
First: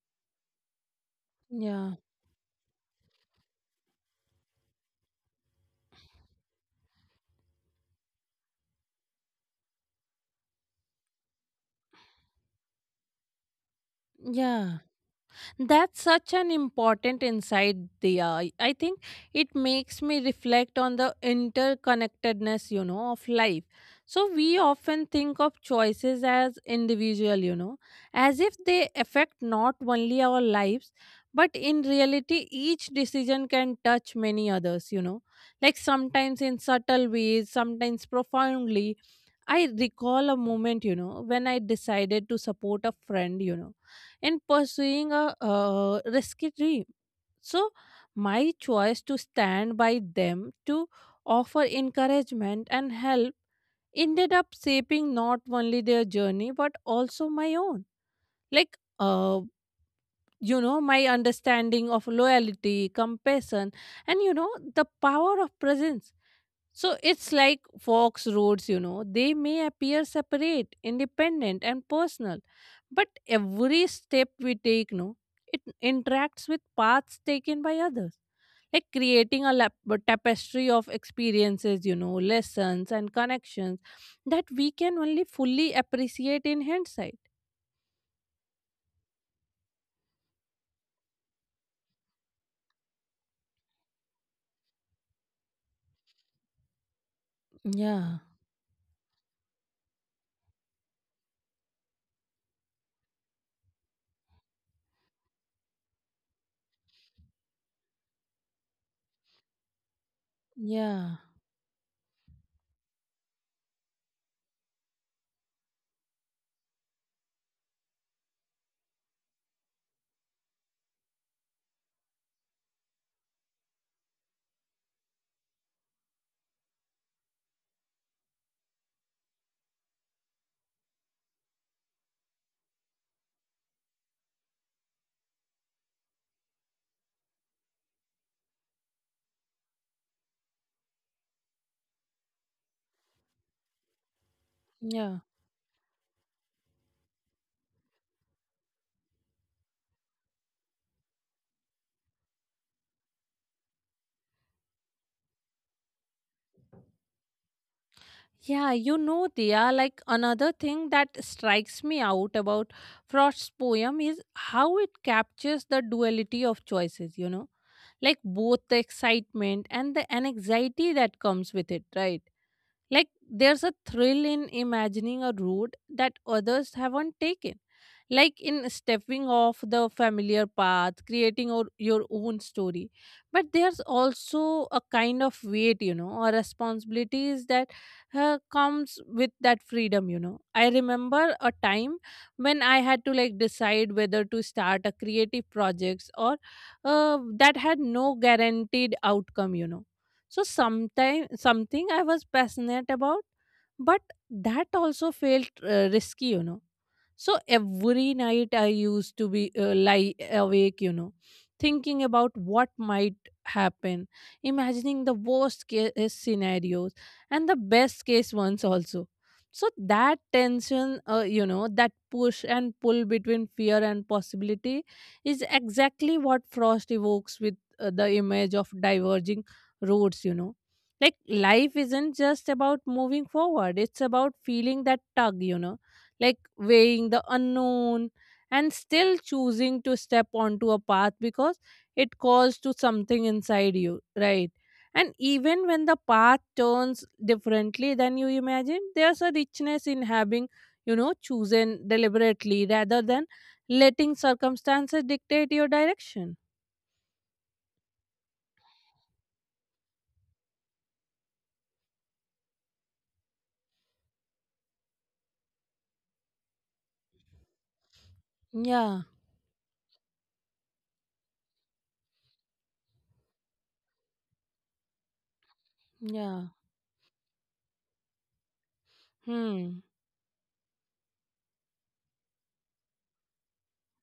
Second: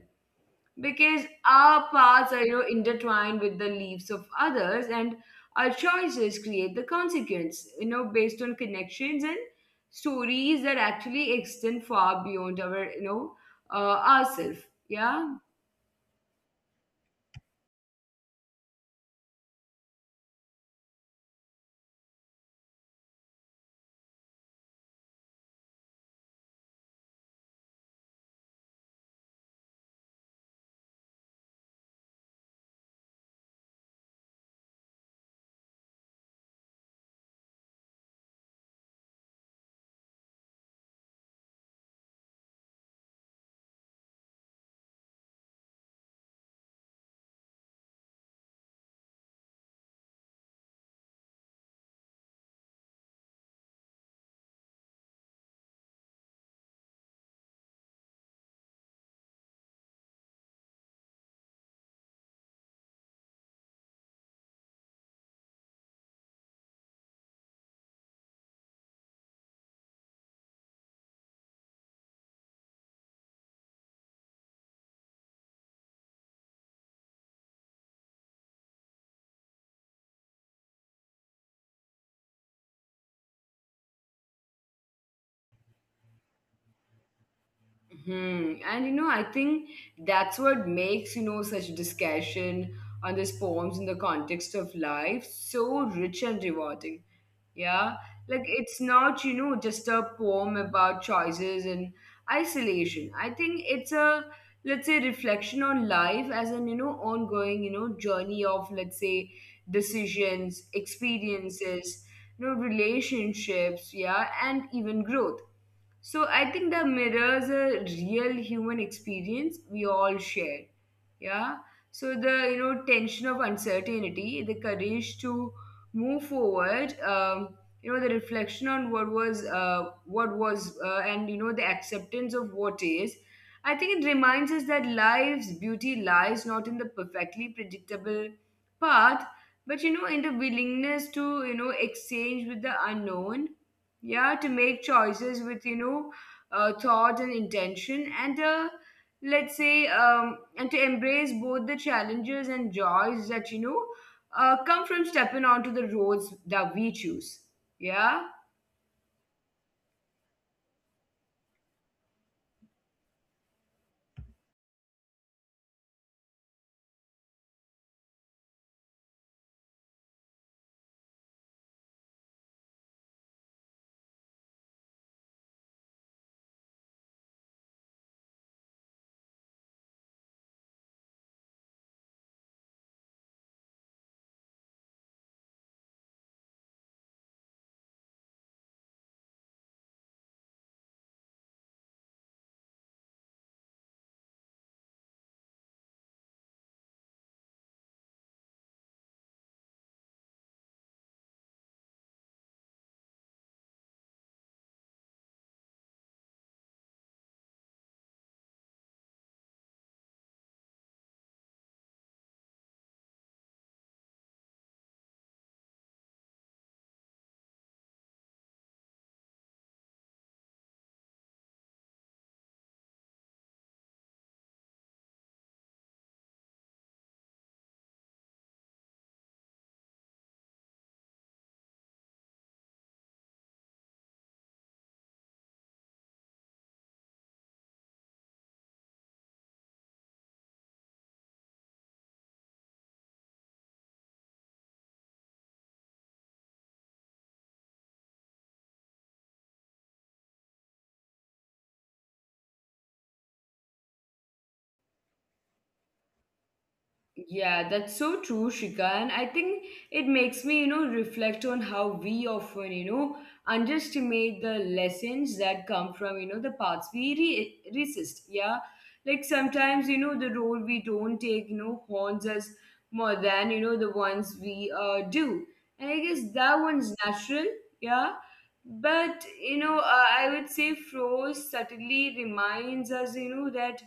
B: Because our
A: yeah,
B: paths are, intertwined with the leaves of others, and our choices create the consequence. You know, based on connections and stories that actually extend far beyond our, ourselves.
A: yeah.
B: Yeah.
A: That's such an important insight, Diya. I think it makes me reflect on the interconnectedness, you know, of life. So we often think of choices as individual, you know, as if they affect not only our lives, but in reality, each decision can touch many others, you know, like sometimes in subtle ways, sometimes profoundly. I recall a moment, you know, when I decided to support a friend, you know, in pursuing a risky dream. So, my choice to stand by them, to offer encouragement and help, ended up shaping not only their journey but also my own. Like, you know, my understanding of loyalty, compassion, and you know, the power of presence. So it's like Fox roads, you know, they may appear separate, independent, and personal, but every step we take, no, it interacts with paths taken by others, like creating a a tapestry of experiences, you know, lessons and connections that we can only fully appreciate in hindsight.
B: Hmm. And I think that's what makes, such discussion on these poems in the context of life so rich and rewarding. Yeah.
A: Yeah,
B: Like it's not, just a poem about choices and isolation. I think it's a, let's say, reflection on life as an, ongoing, journey of, let's say, decisions,
A: yeah,
B: experiences, relationships, yeah, and even growth. So I think the mirrors a real human experience we all share. Yeah. So the, tension of uncertainty, the courage to move forward, the reflection on what was, and the acceptance of what is. I think it reminds us that life's beauty lies not in the perfectly predictable path, but, in the willingness to, exchange with the unknown, yeah, to make
A: yeah.
B: choices with, thought and intention and, let's say, and to embrace both the challenges and joys that, come from stepping onto the roads that we choose. Yeah.
A: Yeah, you know, Diya, like another thing that strikes me out about Frost's poem is how it captures the duality of choices, you know, like both the excitement and the anxiety that comes with it, right? Like there's a thrill in imagining a road that others haven't taken. Like in stepping off the familiar path, creating or your own story. But there's also a kind of weight, you know, or responsibilities that comes with that freedom, you know. I remember a time when I had to like decide whether to start a creative projects or that had no guaranteed outcome, you know, so sometime something I was passionate about, but that also felt risky, you know. So every night I used to be lie awake, you know, thinking about what might happen, imagining the worst case scenarios and the best case ones also. So that tension, you know, that push and pull between fear and possibility is exactly what Frost evokes with the image of diverging roads, you know. Like life isn't just about moving forward, it's about feeling that tug, you know, like weighing the unknown and still choosing to step onto a path because it calls to something inside you, right? And even when the path turns differently than you imagine, there's a richness in having, you know, chosen deliberately rather than letting circumstances dictate your direction.
B: Yeah, that's so true, Shika. And I think it makes me, reflect on how we often, underestimate the lessons that come from, the paths we resist. Yeah.
A: Yeah,
B: Like sometimes, the role we don't take, haunts us more than, the ones we do. And I guess
A: yeah.
B: that one's natural. Yeah. But,
A: Hmm,
B: I would say Froze subtly reminds us, that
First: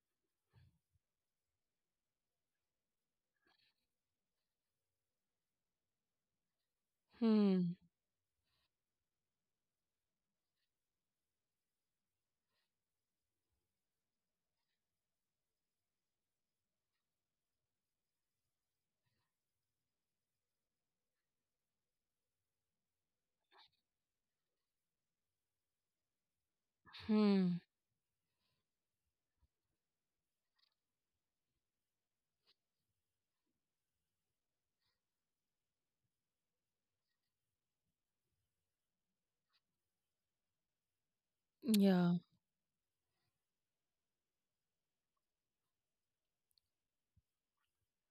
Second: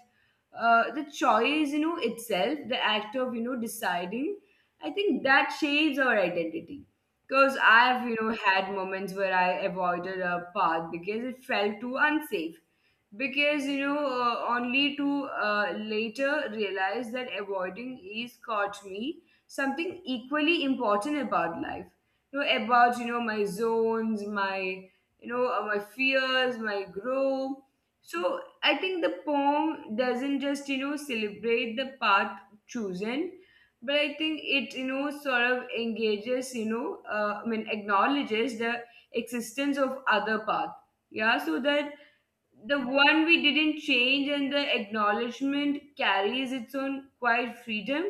B: the choice, itself, the act of, deciding, I think that shapes our identity, because
A: hmm.
B: I've, had moments where I avoided a path because it felt too unsafe, because only to later realize that avoiding is caught me something equally important about life, about, you know my zones, my, my fears, my growth.
A: Hmm.
B: So I think the poem doesn't just, celebrate the path chosen, but I think it, sort of engages, I mean, acknowledges the existence of other path. Yeah, so that
A: Yeah.
B: the one we didn't change, and the acknowledgement carries its own quiet freedom,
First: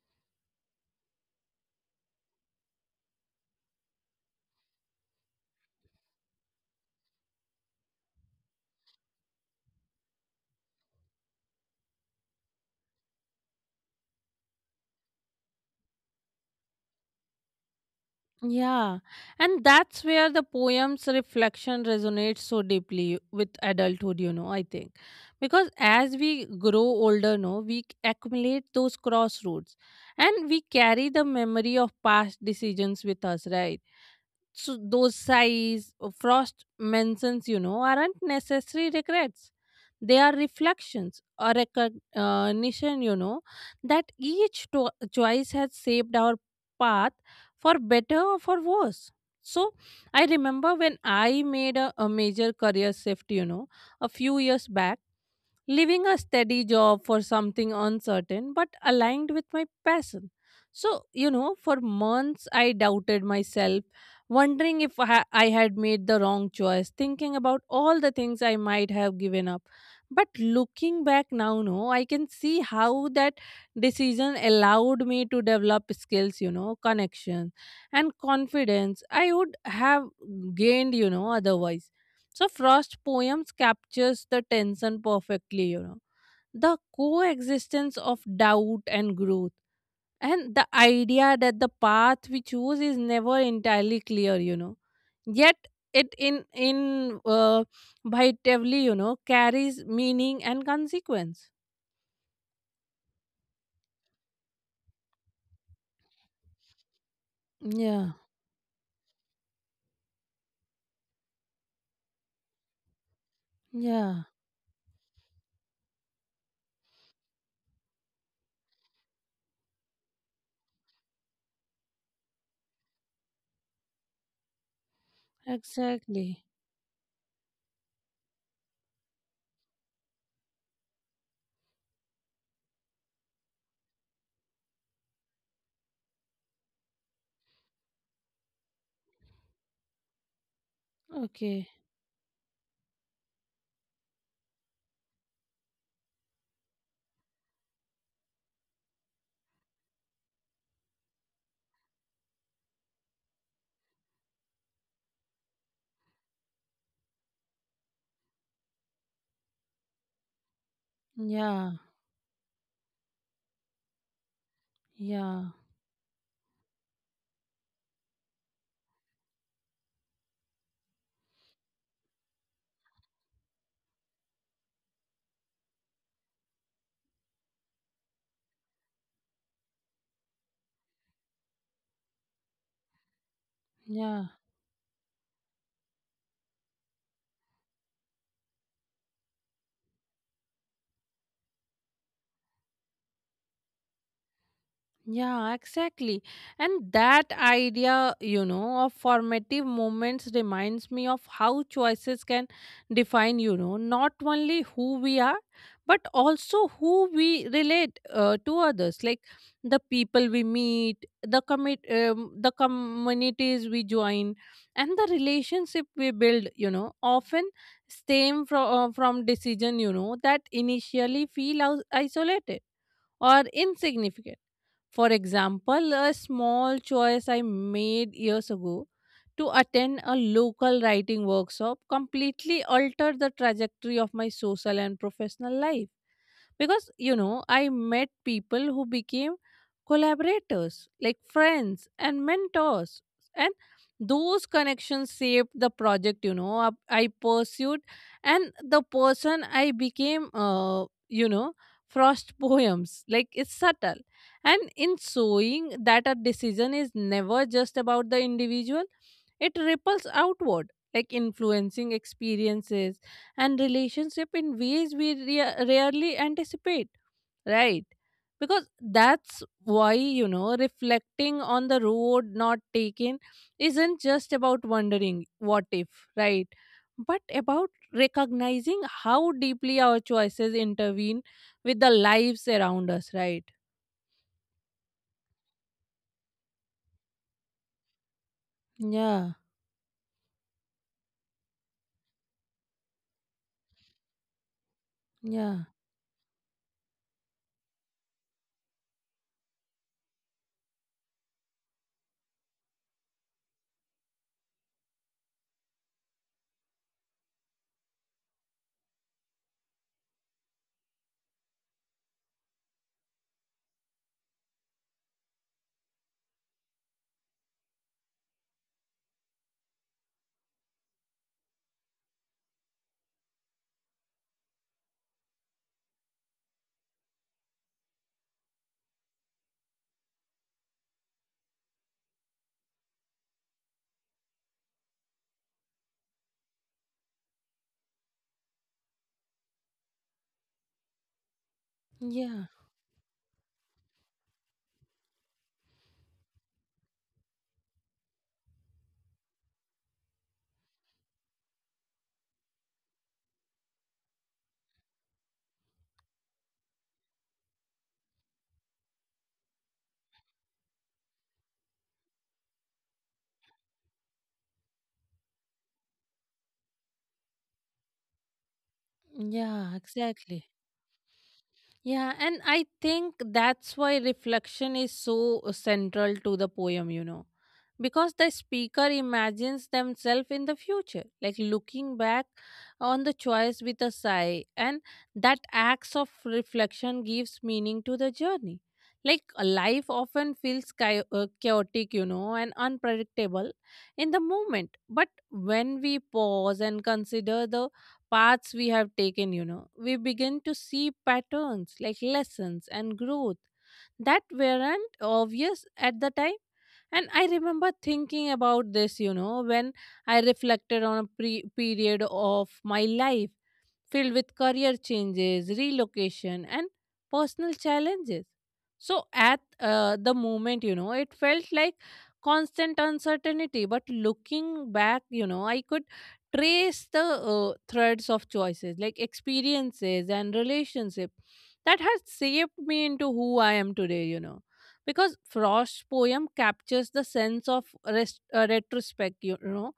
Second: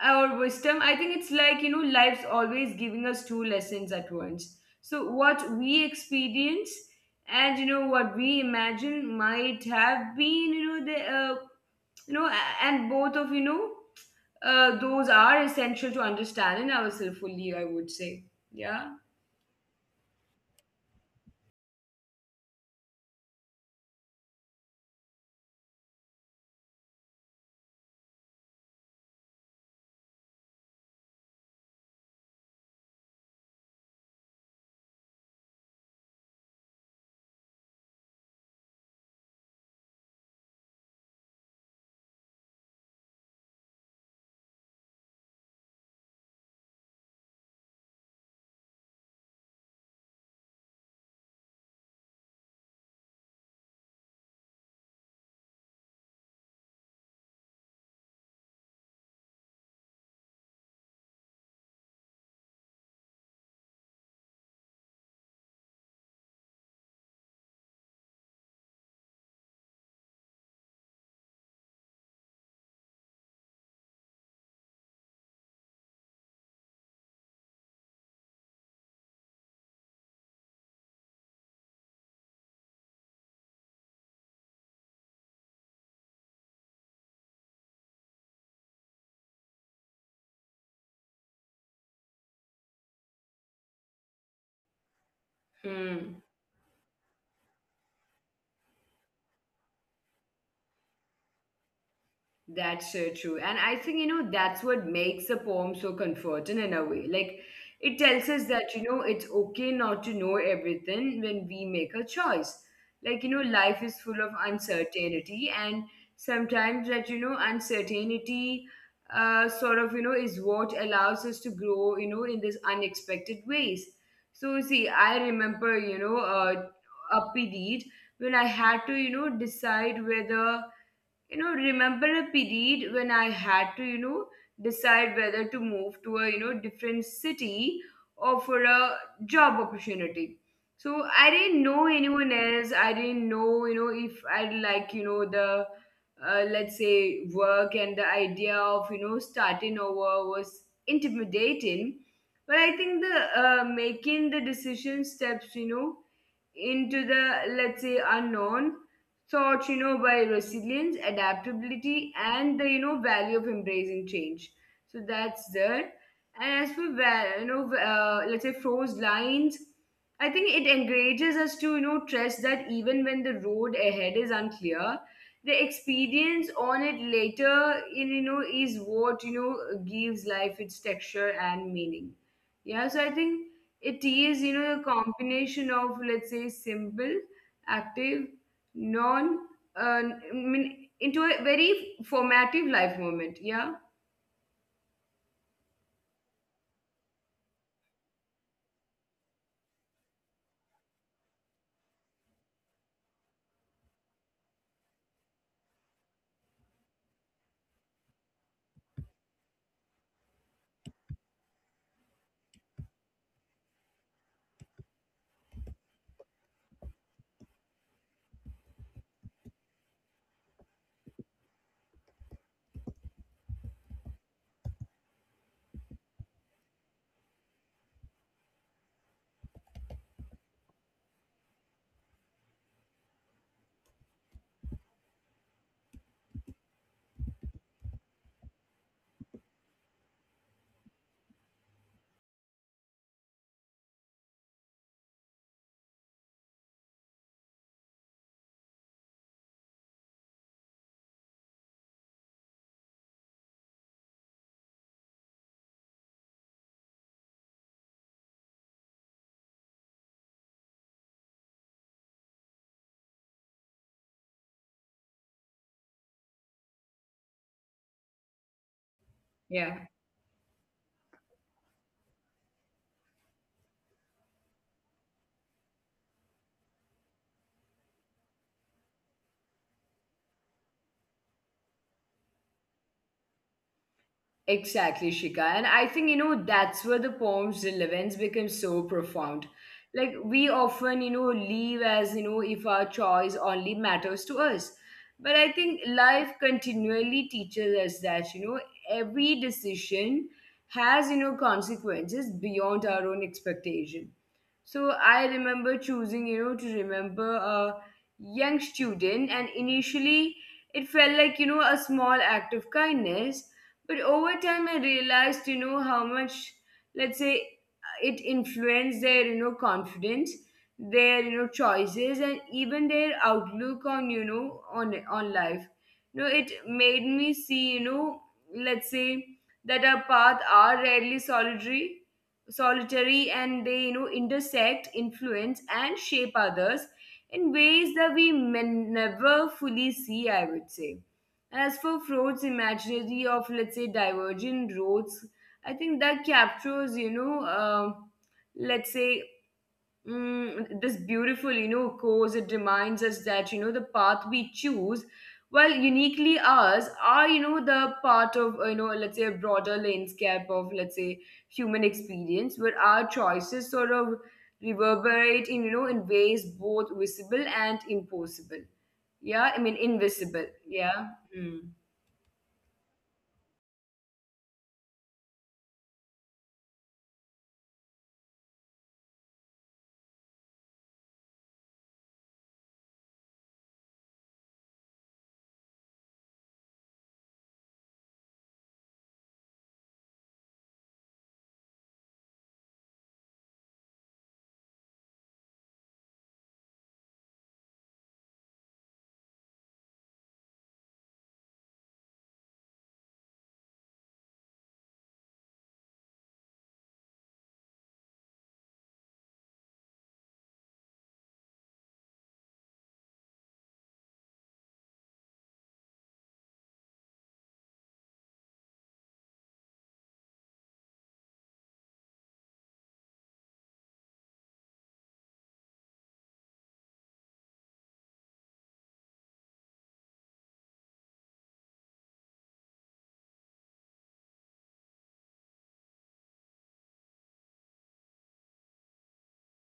B: our wisdom. I think it's like, life's always giving us two lessons at once. So what we experience, and what we imagine might have been, the, and both of, those are essential to understanding ourselves fully, I would say. Yeah.
A: Yeah. And that's where the poem's reflection resonates so deeply with adulthood, you know, I think. Because as we grow older, no, we accumulate those crossroads and we carry the memory of past decisions with us, right? So those sighs or Frost mentions, you know, aren't necessary regrets. They are reflections or recognition, you know, that choice has shaped our path for better or for worse. So I remember when I made a major career shift, you know, a few years back, leaving a steady job for something uncertain but aligned with my passion. So, you know, for months I doubted myself, wondering if I had made the wrong choice, thinking about all the things I might have given up. But looking back now, no, I can see how that decision allowed me to develop skills, you know, connections and confidence I would have gained, you know, otherwise. So Frost poems captures the tension perfectly, you know. The coexistence of doubt and growth and the idea that the path we choose is never entirely clear, you know. Yet
B: Hmm.
A: it in vitably, you know, carries meaning and consequence.
B: That's so true. And I think, that's what makes a poem so comforting in a way. Like, it tells
A: Yeah.
B: us that, it's okay not to know everything when we make a choice. Like, life is full of
A: Yeah.
B: uncertainty, and sometimes that, uncertainty sort of, is what allows us to grow, in this unexpected ways. So, see, I remember, you know,
A: Exactly.
B: uh, a period when I had to, decide whether remember a period when I had to decide whether to move to a different city or for a job opportunity. So I didn't
A: Okay.
B: know anyone else. I didn't know if I'd like the let's say, work, and the idea of starting over was intimidating. But I think the making the decision steps into the, let's say, unknown thought by resilience,
A: Yeah.
B: adaptability, and the value of embracing change. So that's
A: Yeah.
B: there. And as for let's say, Froze lines, I think it encourages us to trust that even when the road ahead is unclear, the experience on it later in is what gives life its texture and meaning. Yeah. So I think it
A: Yeah.
B: is, a combination of, let's say, simple, active, non, uh, I mean, into a very formative life moment. Yeah.
A: Yeah, exactly. And that idea, you know, of formative moments reminds me of how choices can define, you know, not only who we are, but also who we relate to others, like the people we meet, the the communities we join, and the relationship we build. You know, often stem from decision, you know, that initially feel isolated or insignificant. For example, a small choice I made years ago to attend a local writing workshop completely altered the trajectory of my social and professional life, because you know I met people who became collaborators like friends and mentors, and those connections shaped the project, you know, I pursued, and the person I became, you know. Frost poems, like it's subtle and in showing that a decision is never just about the individual, it ripples outward like influencing experiences and relationship in ways we rarely anticipate, right? Because that's
B: Yeah.
A: why, you know, reflecting on the road not taken isn't just about wondering what if, right? But about recognizing how deeply our choices intervene with the lives around us, right?
B: Exactly, Shika. And I think, that's where the poem's relevance becomes so profound.
A: Yeah,
B: Like, we often, leave as, if our choice only matters to us. But I
A: yeah,
B: think life continually teaches us that, every decision has, consequences beyond our own expectation. So I remember choosing, to remember a young student, and initially it felt like, a small act of kindness. But over time, I realized, how much, let's say, it influenced their, confidence, their, choices, and even their outlook on, on life. It made me see, let's say, that our paths are rarely solitary, solitary, and they, intersect, influence, and shape others in ways that we may never fully see, I would say. And as for
A: yeah,
B: Freud's imaginary of, let's say, divergent roads, I think that captures, let's say, mm, this beautiful, course. It reminds us that, the path we choose, well, uniquely ours, are, the part of, let's say, a broader landscape of, let's say, human experience, where our choices sort of reverberate in, in ways both visible and impossible. Yeah, I
A: yeah,
B: mean,
A: exactly.
B: invisible. Yeah. Mm.
A: Yeah, and I think that's why reflection is so central to the poem, you know, because the speaker imagines themselves in the future, like looking back on the choice with a sigh, and that acts of reflection gives meaning to the journey. Like life often feels chaotic, you know, and unpredictable in the moment, but when we pause and consider the paths we have taken, you know, we begin to see patterns like lessons and growth that weren't obvious at the time. And I remember thinking about this, you know, when I reflected on a period of my life filled with career changes, relocation, and personal challenges. So, at the moment, you know, it felt like constant uncertainty. But looking back, you know, I could trace the threads of choices, like experiences and relationship that has shaped me into who I am today, you know. Because Frost's poem captures the sense of rest, retrospect, you know,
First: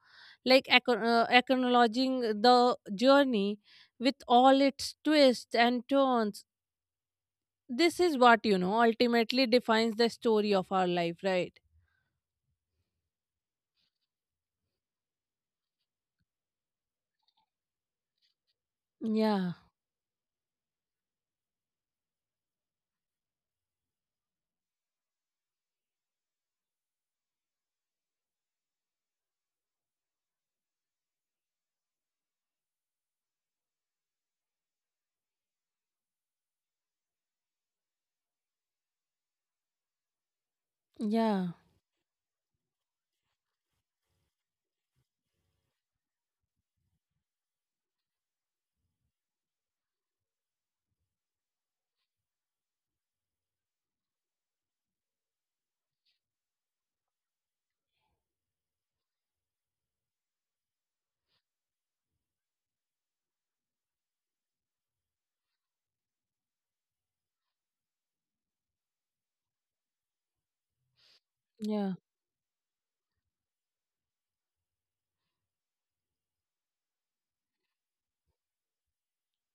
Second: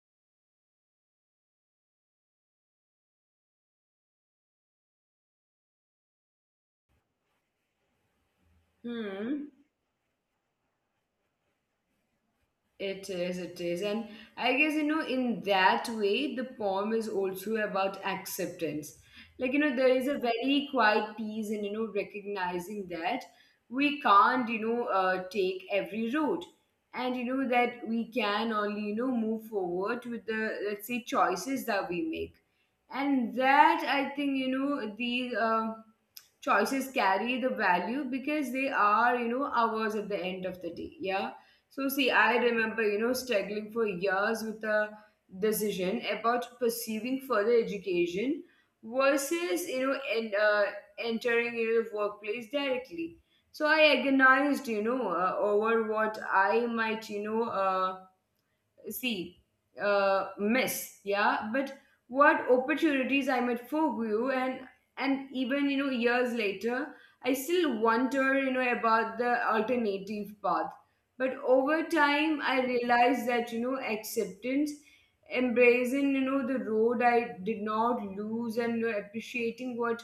A: like acknowledging the journey with all its twists and turns. This is what, you know, ultimately
B: Hmm.
A: defines the story of our life, right?
B: It is, it is. And I guess, in that way, the poem is also about acceptance. Like, you
A: Yeah,
B: know, there is a very quiet peace in, recognizing that we can't, take every road. And, that we can only, move forward with the, let's say, choices that we make. And that, I think, the, choices carry the value because they are ours at the end of the day. Yeah. So
A: yeah,
B: see, I remember struggling for years with a decision about pursuing further education versus and entering the workplace directly. So I agonized over what I might see miss, yeah, but what opportunities I might forgo. And even years later, I still wonder about the alternative path. But over time
A: yeah.
B: I realized that acceptance, embracing the road I did not lose, and appreciating what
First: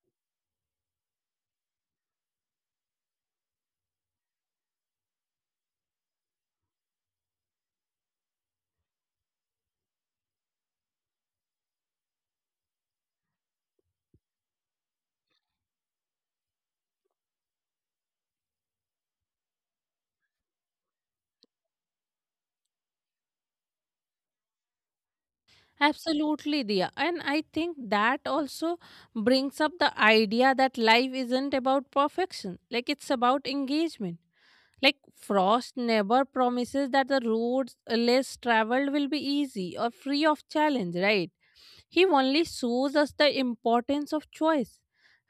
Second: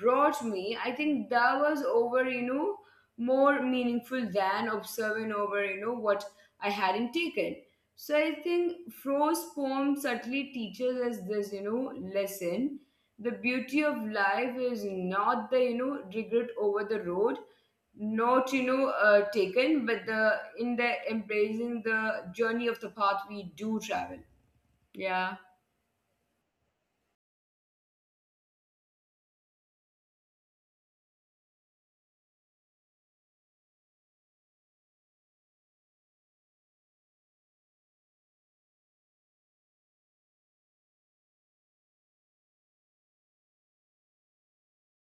B: brought me, I think that was over more meaningful than observing over what I hadn't taken. So I think Fro's poem subtly teaches us this, lesson. The beauty of life is not the, regret over the road, not, taken, but the in the embracing the journey of the path we do travel. Yeah.
A: Absolutely, Dia. And I think that also brings up the idea that life isn't about perfection, like, it's about engagement. Like, Frost never promises that the roads less traveled will be easy or free of challenge, right? He only shows us the importance of choice,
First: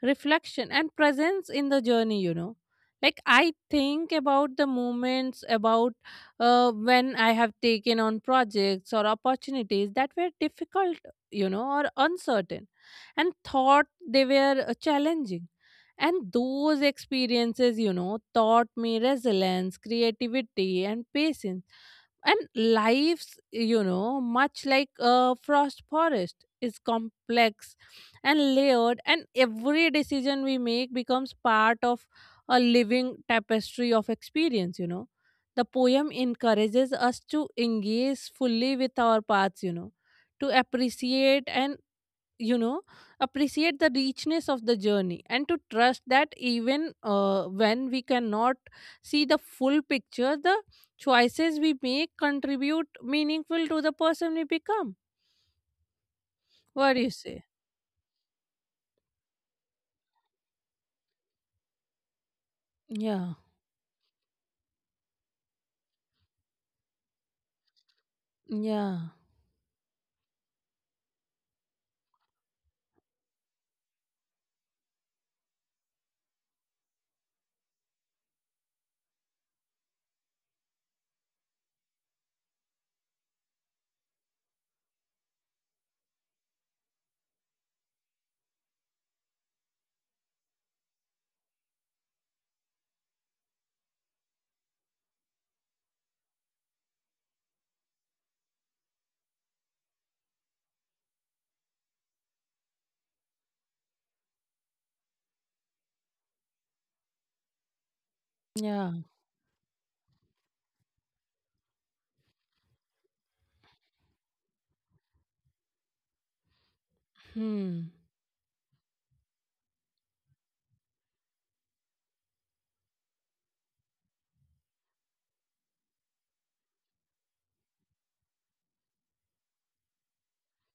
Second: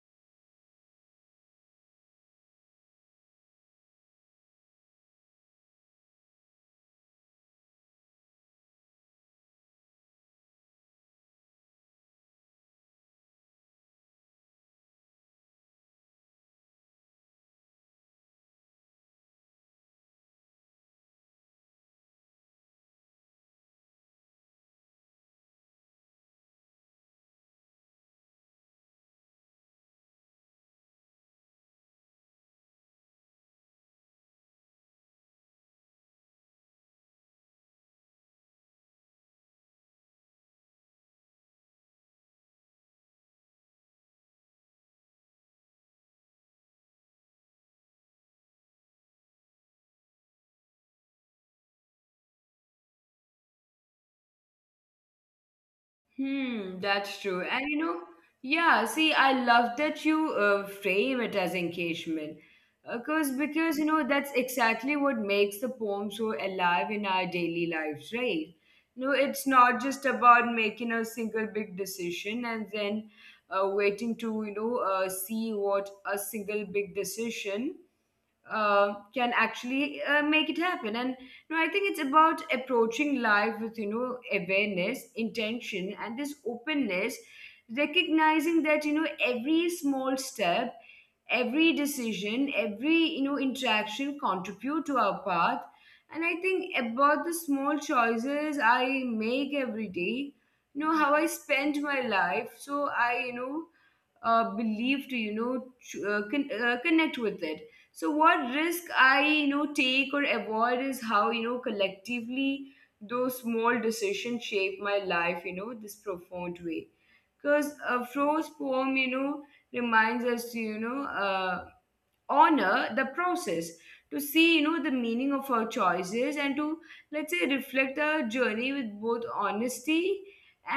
A: reflection, and presence in the journey, you know. Like, I think about the moments about when I have taken on projects or opportunities that were difficult, you know, or uncertain, and thought they were challenging. And those experiences, you know, taught me resilience, creativity, and patience and lives, you know, much like a frost forest, is complex and layered, and every decision we make becomes part of a living tapestry of experience, you know. The poem encourages us to engage fully with our paths, you know, to appreciate and you know appreciate the richness of the journey and to trust that even when we cannot see the full picture the choices we make contribute meaningful to the person we become.
B: Hmm,
A: What do you
B: that's
A: say?
B: true. And you know, yeah, see, I love that you frame it as engagement.
A: Yeah,
B: Because, because, that's exactly what makes the poem so alive in our daily lives, right?
A: yeah,
B: No, it's not just about making a single big decision and then waiting to, see what a single big decision can actually make it happen. And I think it's about approaching life with awareness, intention, and this openness, recognizing that every small step, every decision, every interaction contribute to our path. And I think about the small choices I make every day how I spend my life. So I believe to connect with it. So what
A: yeah.
B: risk I take or avoid is how collectively those small decisions shape my life this profound way. Because
A: Hmm.
B: Fro's poem reminds us to honor the process, to see the meaning of our choices, and to, let's say, reflect our journey with both honesty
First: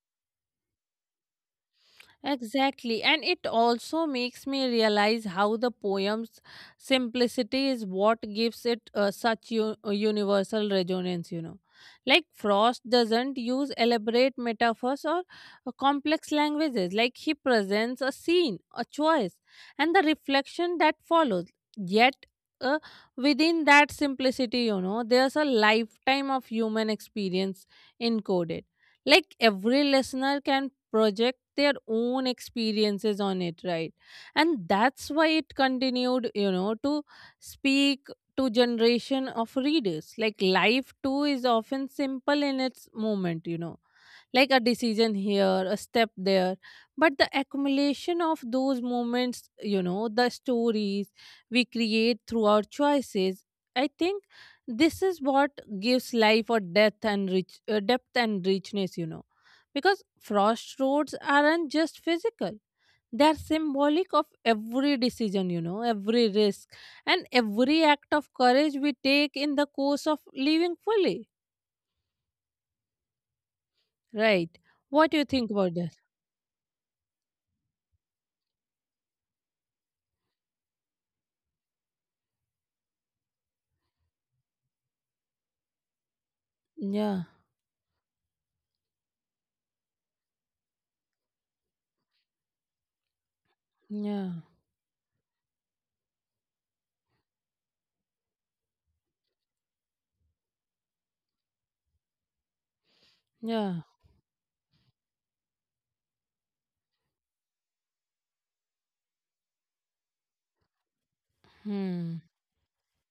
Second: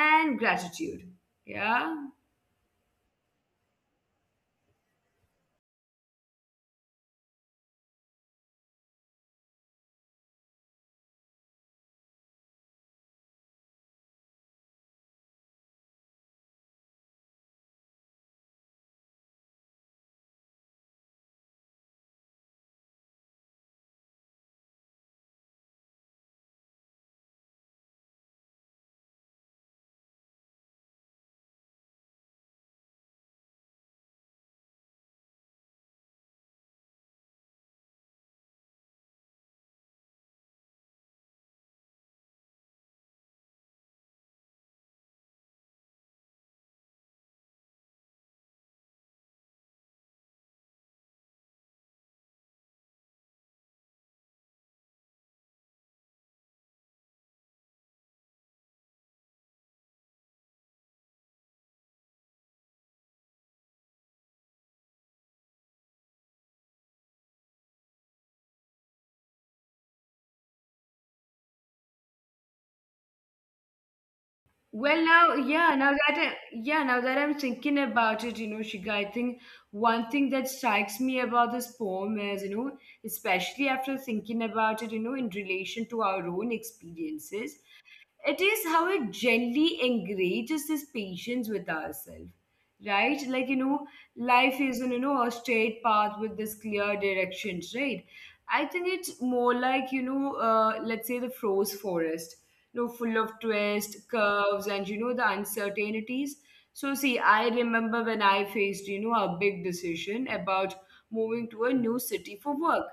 B: and gratitude. Yeah.
A: Exactly. And it also makes me realize how the poem's simplicity is what gives it universal resonance, you know. Like Frost doesn't use elaborate metaphors or complex languages. Like he presents a scene, a choice, and the reflection that follows. Yet, uh, within that simplicity, you know, there's a lifetime of human experience encoded, like every listener can project their own experiences on it, right? And that's why it continued, you know, to speak to generation of readers. Like life too is often simple in its moment, you know, like a decision here, a step there. But the accumulation of those moments, you know, the stories we create through our choices, I think this is what gives life a depth and richness, you know, because frost roads aren't just physical. They are symbolic of every decision, you know, every risk and every act of courage we take in the course of living fully. Right.
B: Well
A: What do you
B: now,
A: think
B: yeah,
A: about
B: now
A: that?
B: that I, yeah, now that I'm thinking about it, you know, Shika, I think one thing that strikes me about this poem is, you know, especially after thinking about it in relation to our own
A: Yeah.
B: experiences, it is how it gently engages this patience with ourselves, right? Like
A: Yeah,
B: life isn't a straight path with this clear directions, right? I think it's more like let's say, the Froze forest, you know, full of
A: yeah.
B: twists, curves, and the uncertainties. So see, I remember when I faced a big decision about moving to a new
A: Hmm,
B: city for work.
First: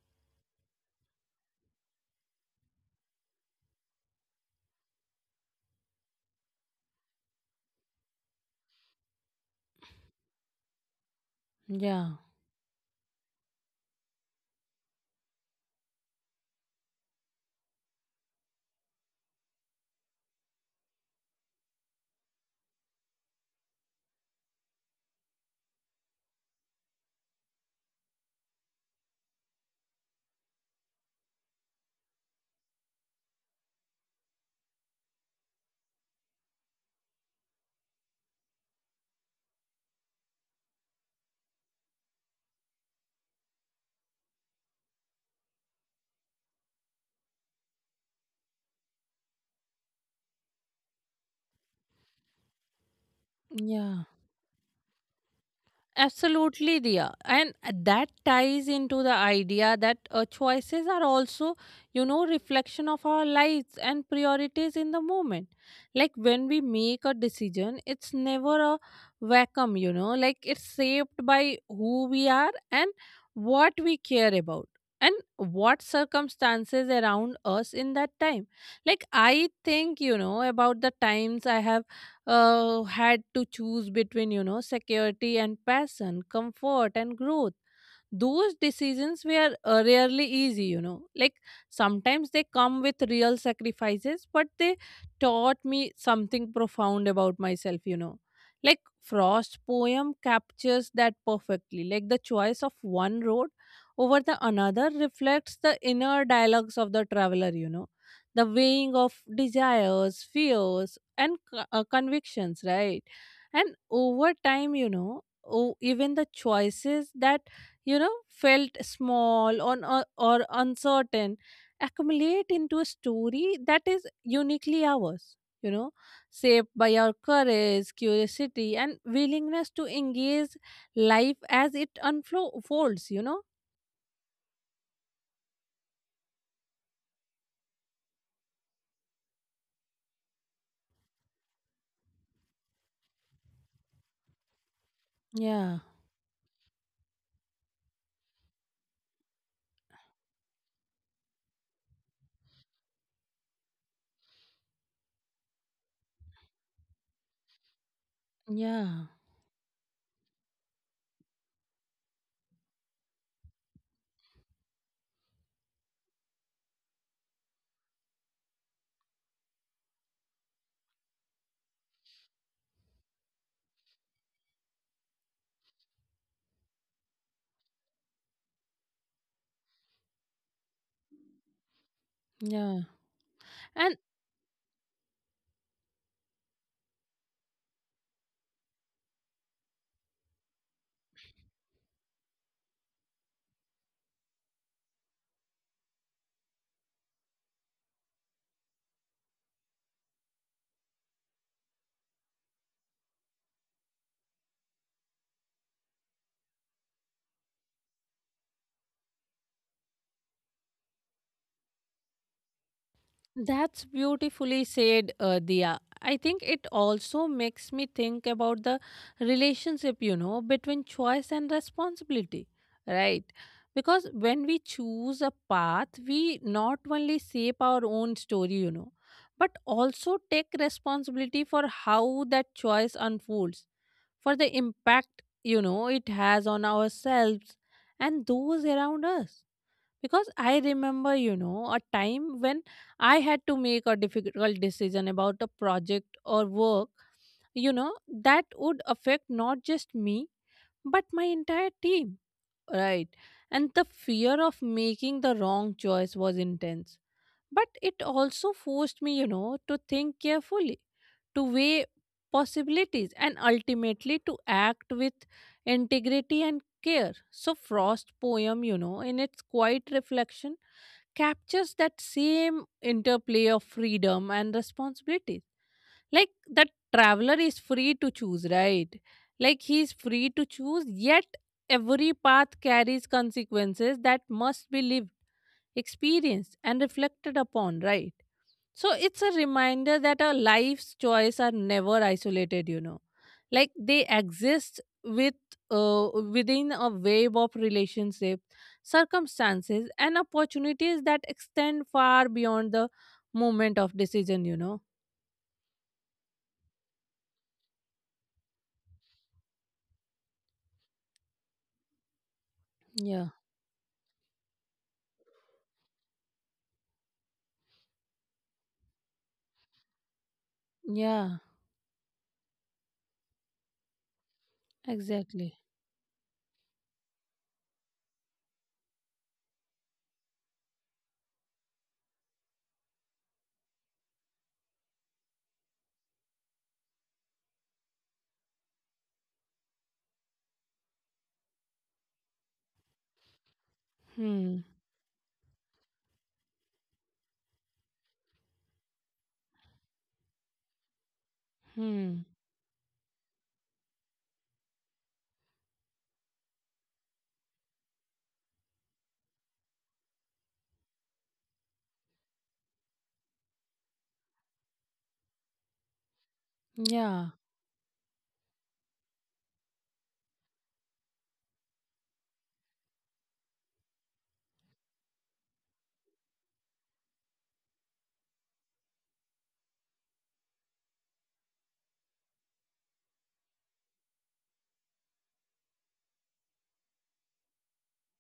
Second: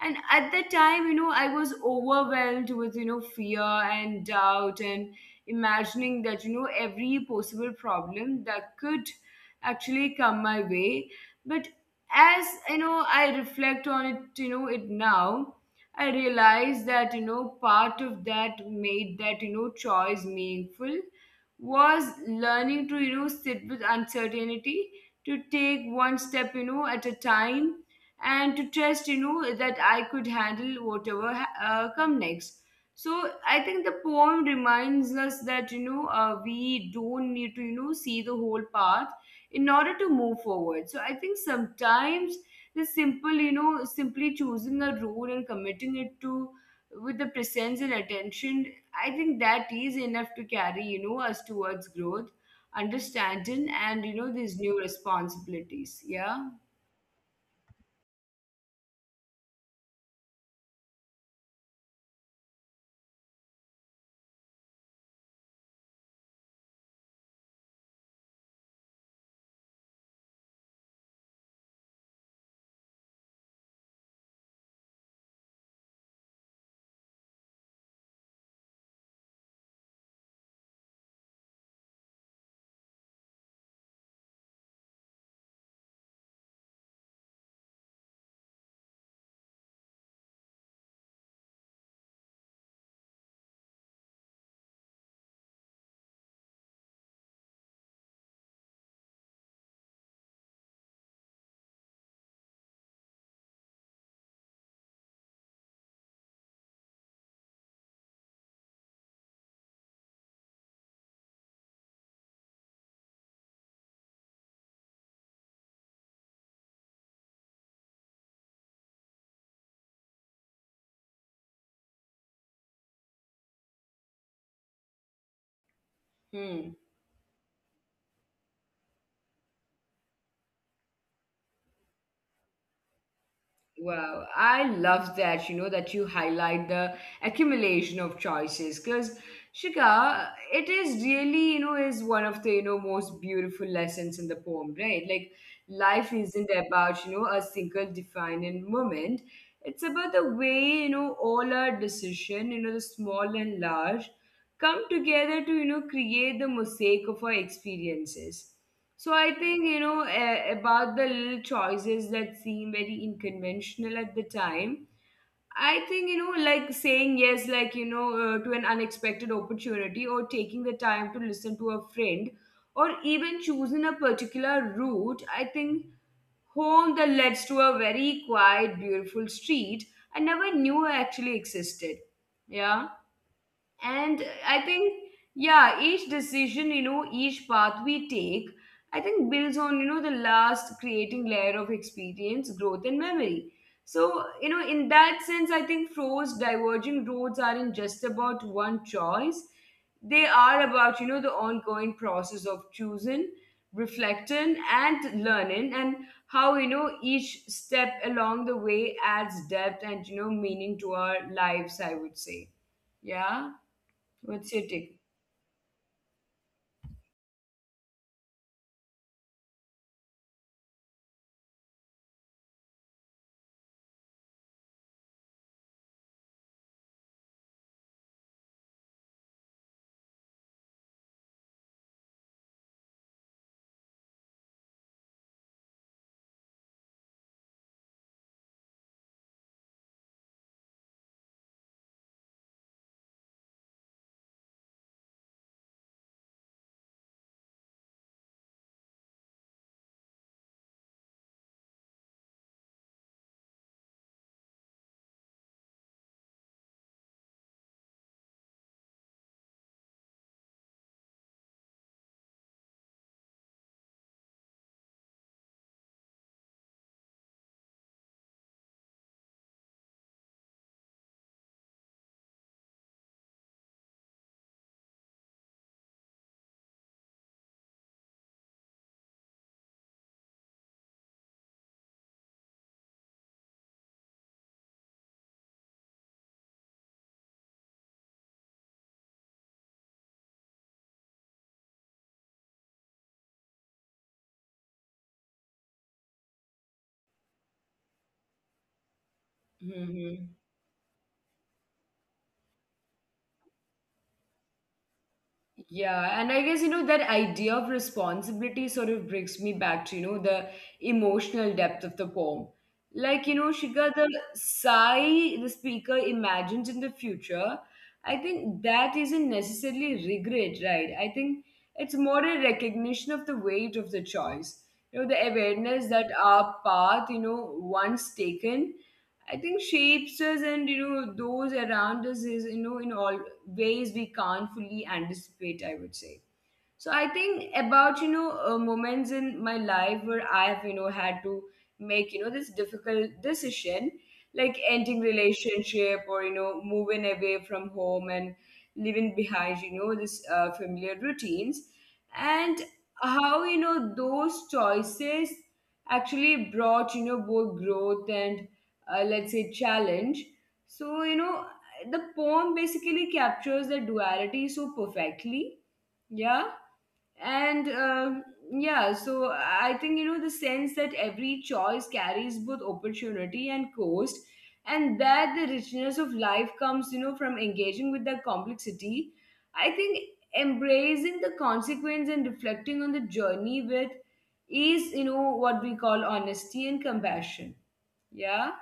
B: And at that time I was overwhelmed with fear and doubt, and imagining that every possible problem that could actually come my way. But
A: yeah,
B: as I reflect on it it now, I realize that part of that made that choice meaningful was learning to sit with uncertainty, to take one step at a time, and to trust that I could handle whatever come next. So I think the poem reminds us that we don't need to see the whole path in order to move forward. So I think sometimes the simple, simply choosing a road and committing it to with the presence and attention, I think that is enough to carry us towards growth, understanding, and
A: yeah.
B: these new responsibilities. Yeah.
A: Absolutely, Dia. And that ties into the idea that choices are also, you know, reflection of our lives and priorities in the moment. Like when we make a decision, it's never a vacuum, you know, like it's shaped by who we are and what we care about and what circumstances around us in that time. Like I think, you know, about the times I have had to choose between, you know, security and passion, comfort and growth. Those decisions were rarely easy, you know, like sometimes they come with real sacrifices, but they taught me something profound about myself, you know. Like Frost's poem captures that perfectly, like the choice of one road over the another reflects the inner dialogues of the traveler, you know, the weighing of desires, fears, and convictions, right? And over time, you know, oh, even the choices that, you know, felt small on, or uncertain, accumulate into a story that is uniquely ours, you know,
B: Hmm.
A: shaped by our courage, curiosity, and willingness to engage life as it unfolds, you know.
B: Wow, I love that, that you highlight the accumulation of choices, because Shika, it is really, is one of the, most beautiful lessons in the poem, right? Like
A: Yeah.
B: life isn't about, a single defining moment. It's about the way, all our decision, the small and large, come together to, create the mosaic of our experiences. So I
A: Yeah.
B: think, about the little choices that seem very unconventional at the time. I think, like saying yes, like, to an unexpected opportunity, or taking the time to listen to a friend, or even choosing a particular route. I think home that leads to a very quiet, beautiful street I never knew actually existed.
A: Yeah.
B: Yeah.
A: And
B: And I think, yeah, each decision, each path we take, I think builds on, the last, creating layer of experience, growth, and memory. So, in that sense, I think Fro's diverging roads aren't just about one choice. They are about, the ongoing process of choosing, reflecting, and learning, and how, each step along the way adds depth and, meaning to our lives, I would say. Yeah.
A: that's
B: What's your
A: beautifully
B: take?
A: said, Diya. I think it also makes me think about the relationship, you know, between choice and responsibility, right? Because when we choose a path, we not only shape our own story, you know, but also take responsibility for how that choice unfolds, for the impact, you know, it has on ourselves and those around us. Because I remember, you know, a time when I had to make a difficult decision about a project or work, you know, that would affect not just me but my entire team, right? And the fear of making the wrong choice was intense, but it also forced me, you know, to think carefully, to weigh possibilities, and ultimately to act with integrity and care. So frost poem, you know, in its quiet reflection, captures that same interplay of freedom and responsibility. Like that traveler is free to choose, right? Like he's free to choose, yet every path carries consequences that must be lived, experienced, and reflected upon, right? So it's a reminder that our life's choice are never isolated, you know. Like they exist with within a wave of relationship, circumstances,
B: Hmm.
A: and opportunities that extend far beyond the moment of decision, you know.
B: Yeah, and I guess that idea of responsibility sort of brings me back to the emotional depth of the poem. Like
A: Yeah.
B: Shika, the sigh the speaker imagines in the future. I think that isn't necessarily regret, right? I think
A: Yeah,
B: it's more a recognition of the weight of the choice. You know, the
A: exactly.
B: awareness that our path, once taken, I think shapes us and those around us is in all ways we can't fully anticipate, I would say. So I think about moments in my life where I have had to make this difficult decision, like
A: Hmm.
B: ending relationship or moving away from home and leaving behind this familiar routines,
A: Hmm.
B: and how those choices actually brought both growth and let's say, challenge. So the poem basically captures the duality so perfectly. Yeah.
A: Yeah.
B: And um, yeah, so I think the sense that every choice carries both opportunity and cost, and that the richness of life comes from engaging with that complexity, I think, embracing the consequence and reflecting on the journey with is what we call honesty and compassion. Yeah.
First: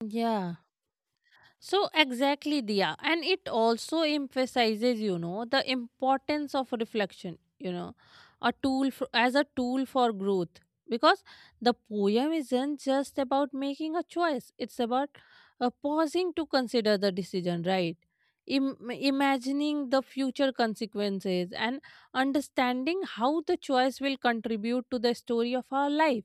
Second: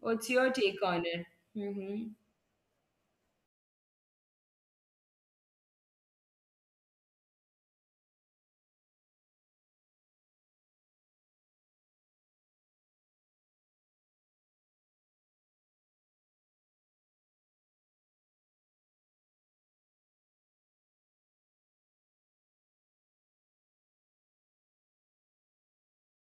B: What's your
A: Yeah.
B: take on it?
A: So
B: Hmm.
A: exactly, Diya, and it also emphasizes, you know, the importance of reflection. You know, as a tool for growth, because the poem isn't just about making a choice; it's about pausing to consider the decision, right? Imagining the future consequences and understanding how the choice will contribute to the story of our life.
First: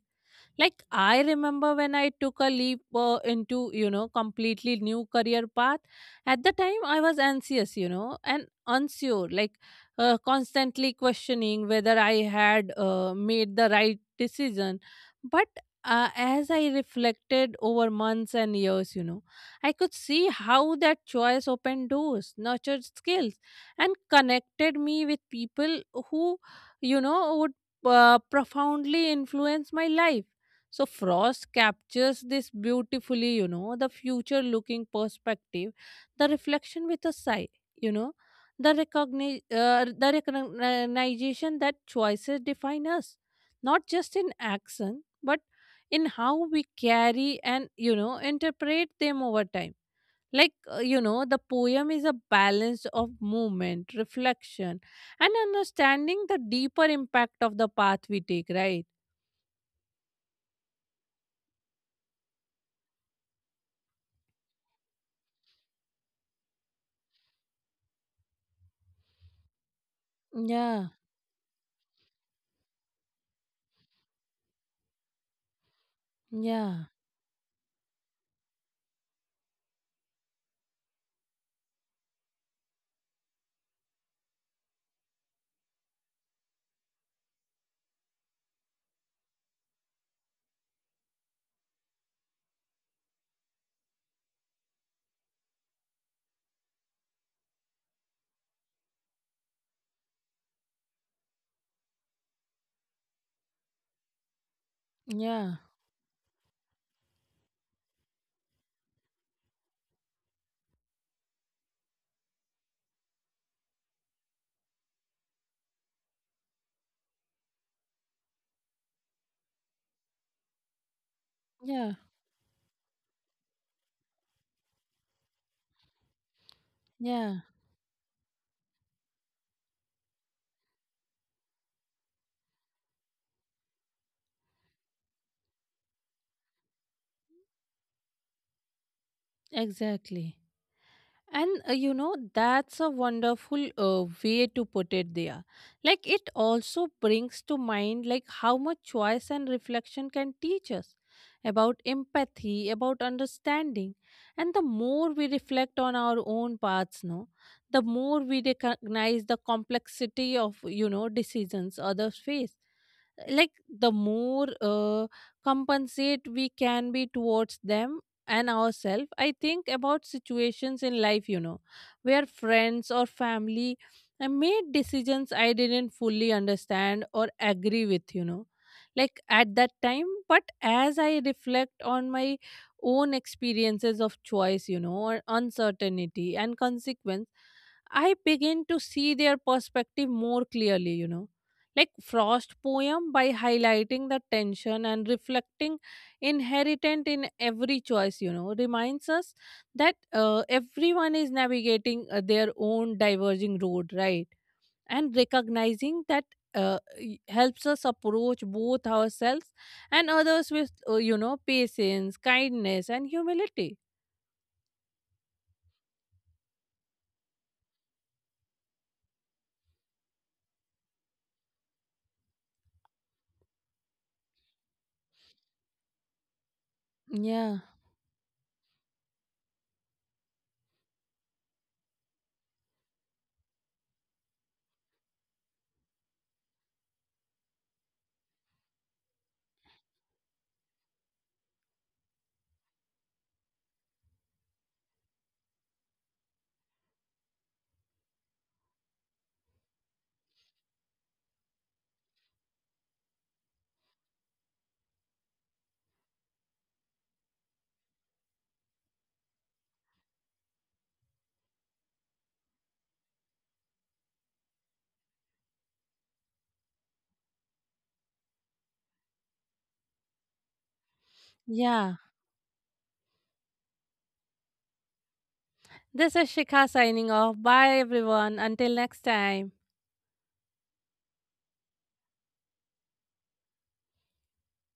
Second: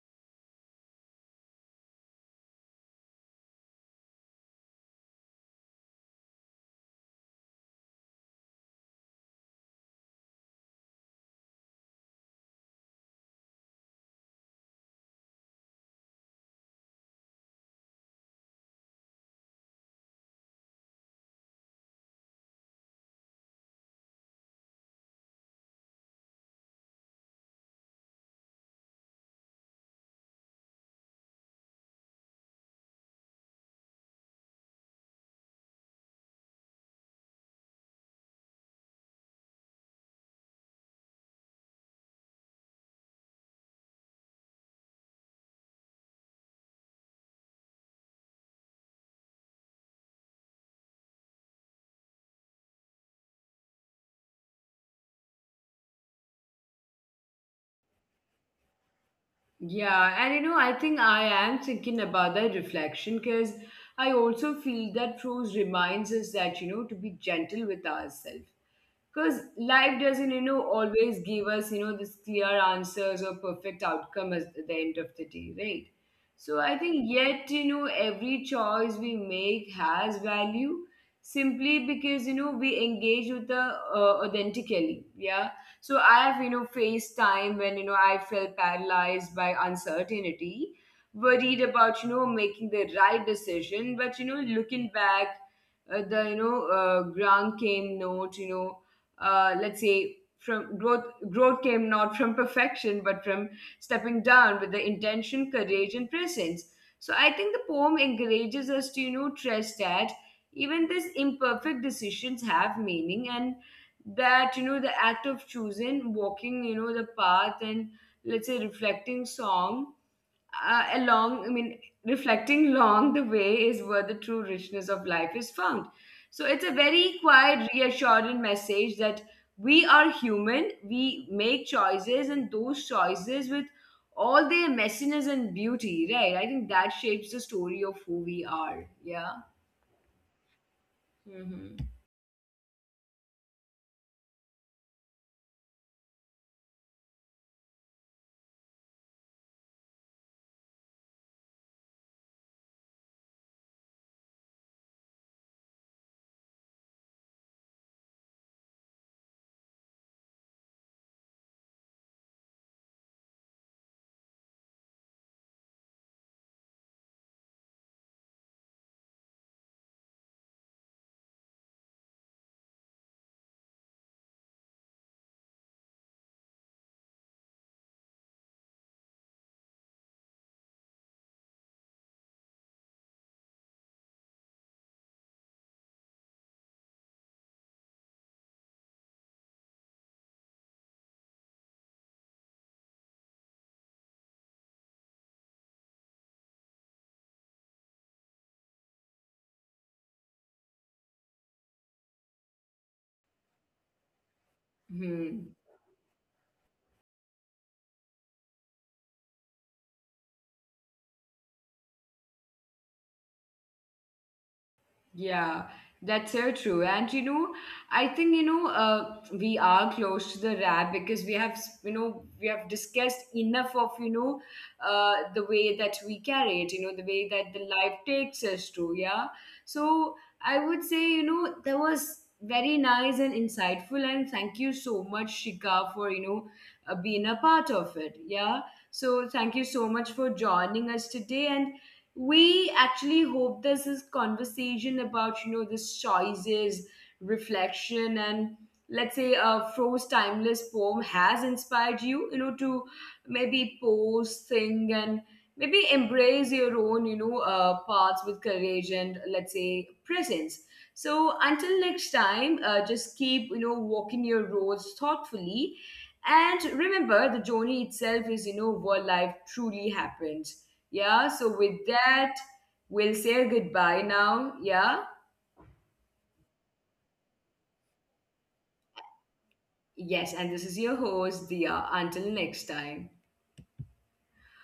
A: Like I remember when I took a leap into, you know, completely new career path. At the time I was anxious, you know, and unsure, like constantly questioning whether I had made the right decision. But as I reflected over months and years, you know, I could see how that choice opened doors, nurtured skills, and connected me with people who, you know, would profoundly influence my life. So Frost captures this beautifully, you know, the future looking perspective, the reflection with a sigh, you know, the recognition that choices define us, not just in action, but in how we carry and, you know, interpret them over time. Like, you know, the poem is a balance of movement, reflection, and understanding the deeper impact of the path we take, right?
B: Yeah, and you know, I think I am thinking about that reflection because I also feel that prose reminds us that, to be gentle with ourselves, because life doesn't
A: Yeah,
B: always give us this clear answers or perfect outcome at the end of the day, right? So
A: yeah.
B: I think, yet every choice we make has value simply because we engage with the authentically. Yeah. So I have faced time when I felt paralyzed by uncertainty, worried about making the right decision. But looking back the ground came note let's say, from growth. Growth came not from perfection but from stepping down with the
A: Yeah,
B: intention, courage, and presence. So I think the poem encourages us to trust that even these imperfect decisions have meaning, and that the act of choosing, walking the path, and, let's say, reflecting song along, I mean,
A: yeah,
B: reflecting long the way is where the true richness of life is found. So it's a very
A: yeah,
B: quiet, reassuring message that we are human, we make choices, and those choices with all their messiness and beauty, right? I think that shapes the story of who we are. Yeah.
A: exactly. And
B: Mm-hmm.
A: you know, that's a wonderful way to put it there. Like, it also brings to mind like how much choice and reflection can teach us about empathy, about understanding. And the more we reflect on our own paths, no, the more we recognize the complexity of, you know, decisions others face, like the more compensate we can be towards them and ourselves. I think about situations in life, you know, where friends or family made decisions I didn't fully understand or agree with, you know, like at that time. But as I reflect on my own experiences of choice, you know, or uncertainty and consequence, I begin to see their perspective more clearly, you know. Like Frost poem, by highlighting the tension and reflecting inherent in every choice, you know, reminds us that everyone is navigating their own diverging road, right? And recognizing that helps us approach both ourselves and others with, you know, patience, kindness, and humility.
B: Yeah, that's so true. And you know, I think you know, we are close to the wrap, because we have, we have discussed enough of the way that we carry it. You know, the way
A: Yeah,
B: that the life takes us to. Yeah. So I would say that was very nice and insightful, and thank you so much, Shika, for being a part of it. Yeah. So thank you so much for joining us today, and we actually hope this is conversation about this choices, reflection, and, let's say, a Froze timeless poem has inspired you you know to maybe pose sing, and maybe embrace your own paths with courage and, let's say, presence. So until next time just keep walking your roads thoughtfully, and remember the journey itself is where life truly happens. Yeah, so with
A: yeah.
B: that, we'll say goodbye now. Yeah?
A: This is Shikha signing off. Bye everyone, until next time.
B: Yes, and this is your host, Dia. Until next time.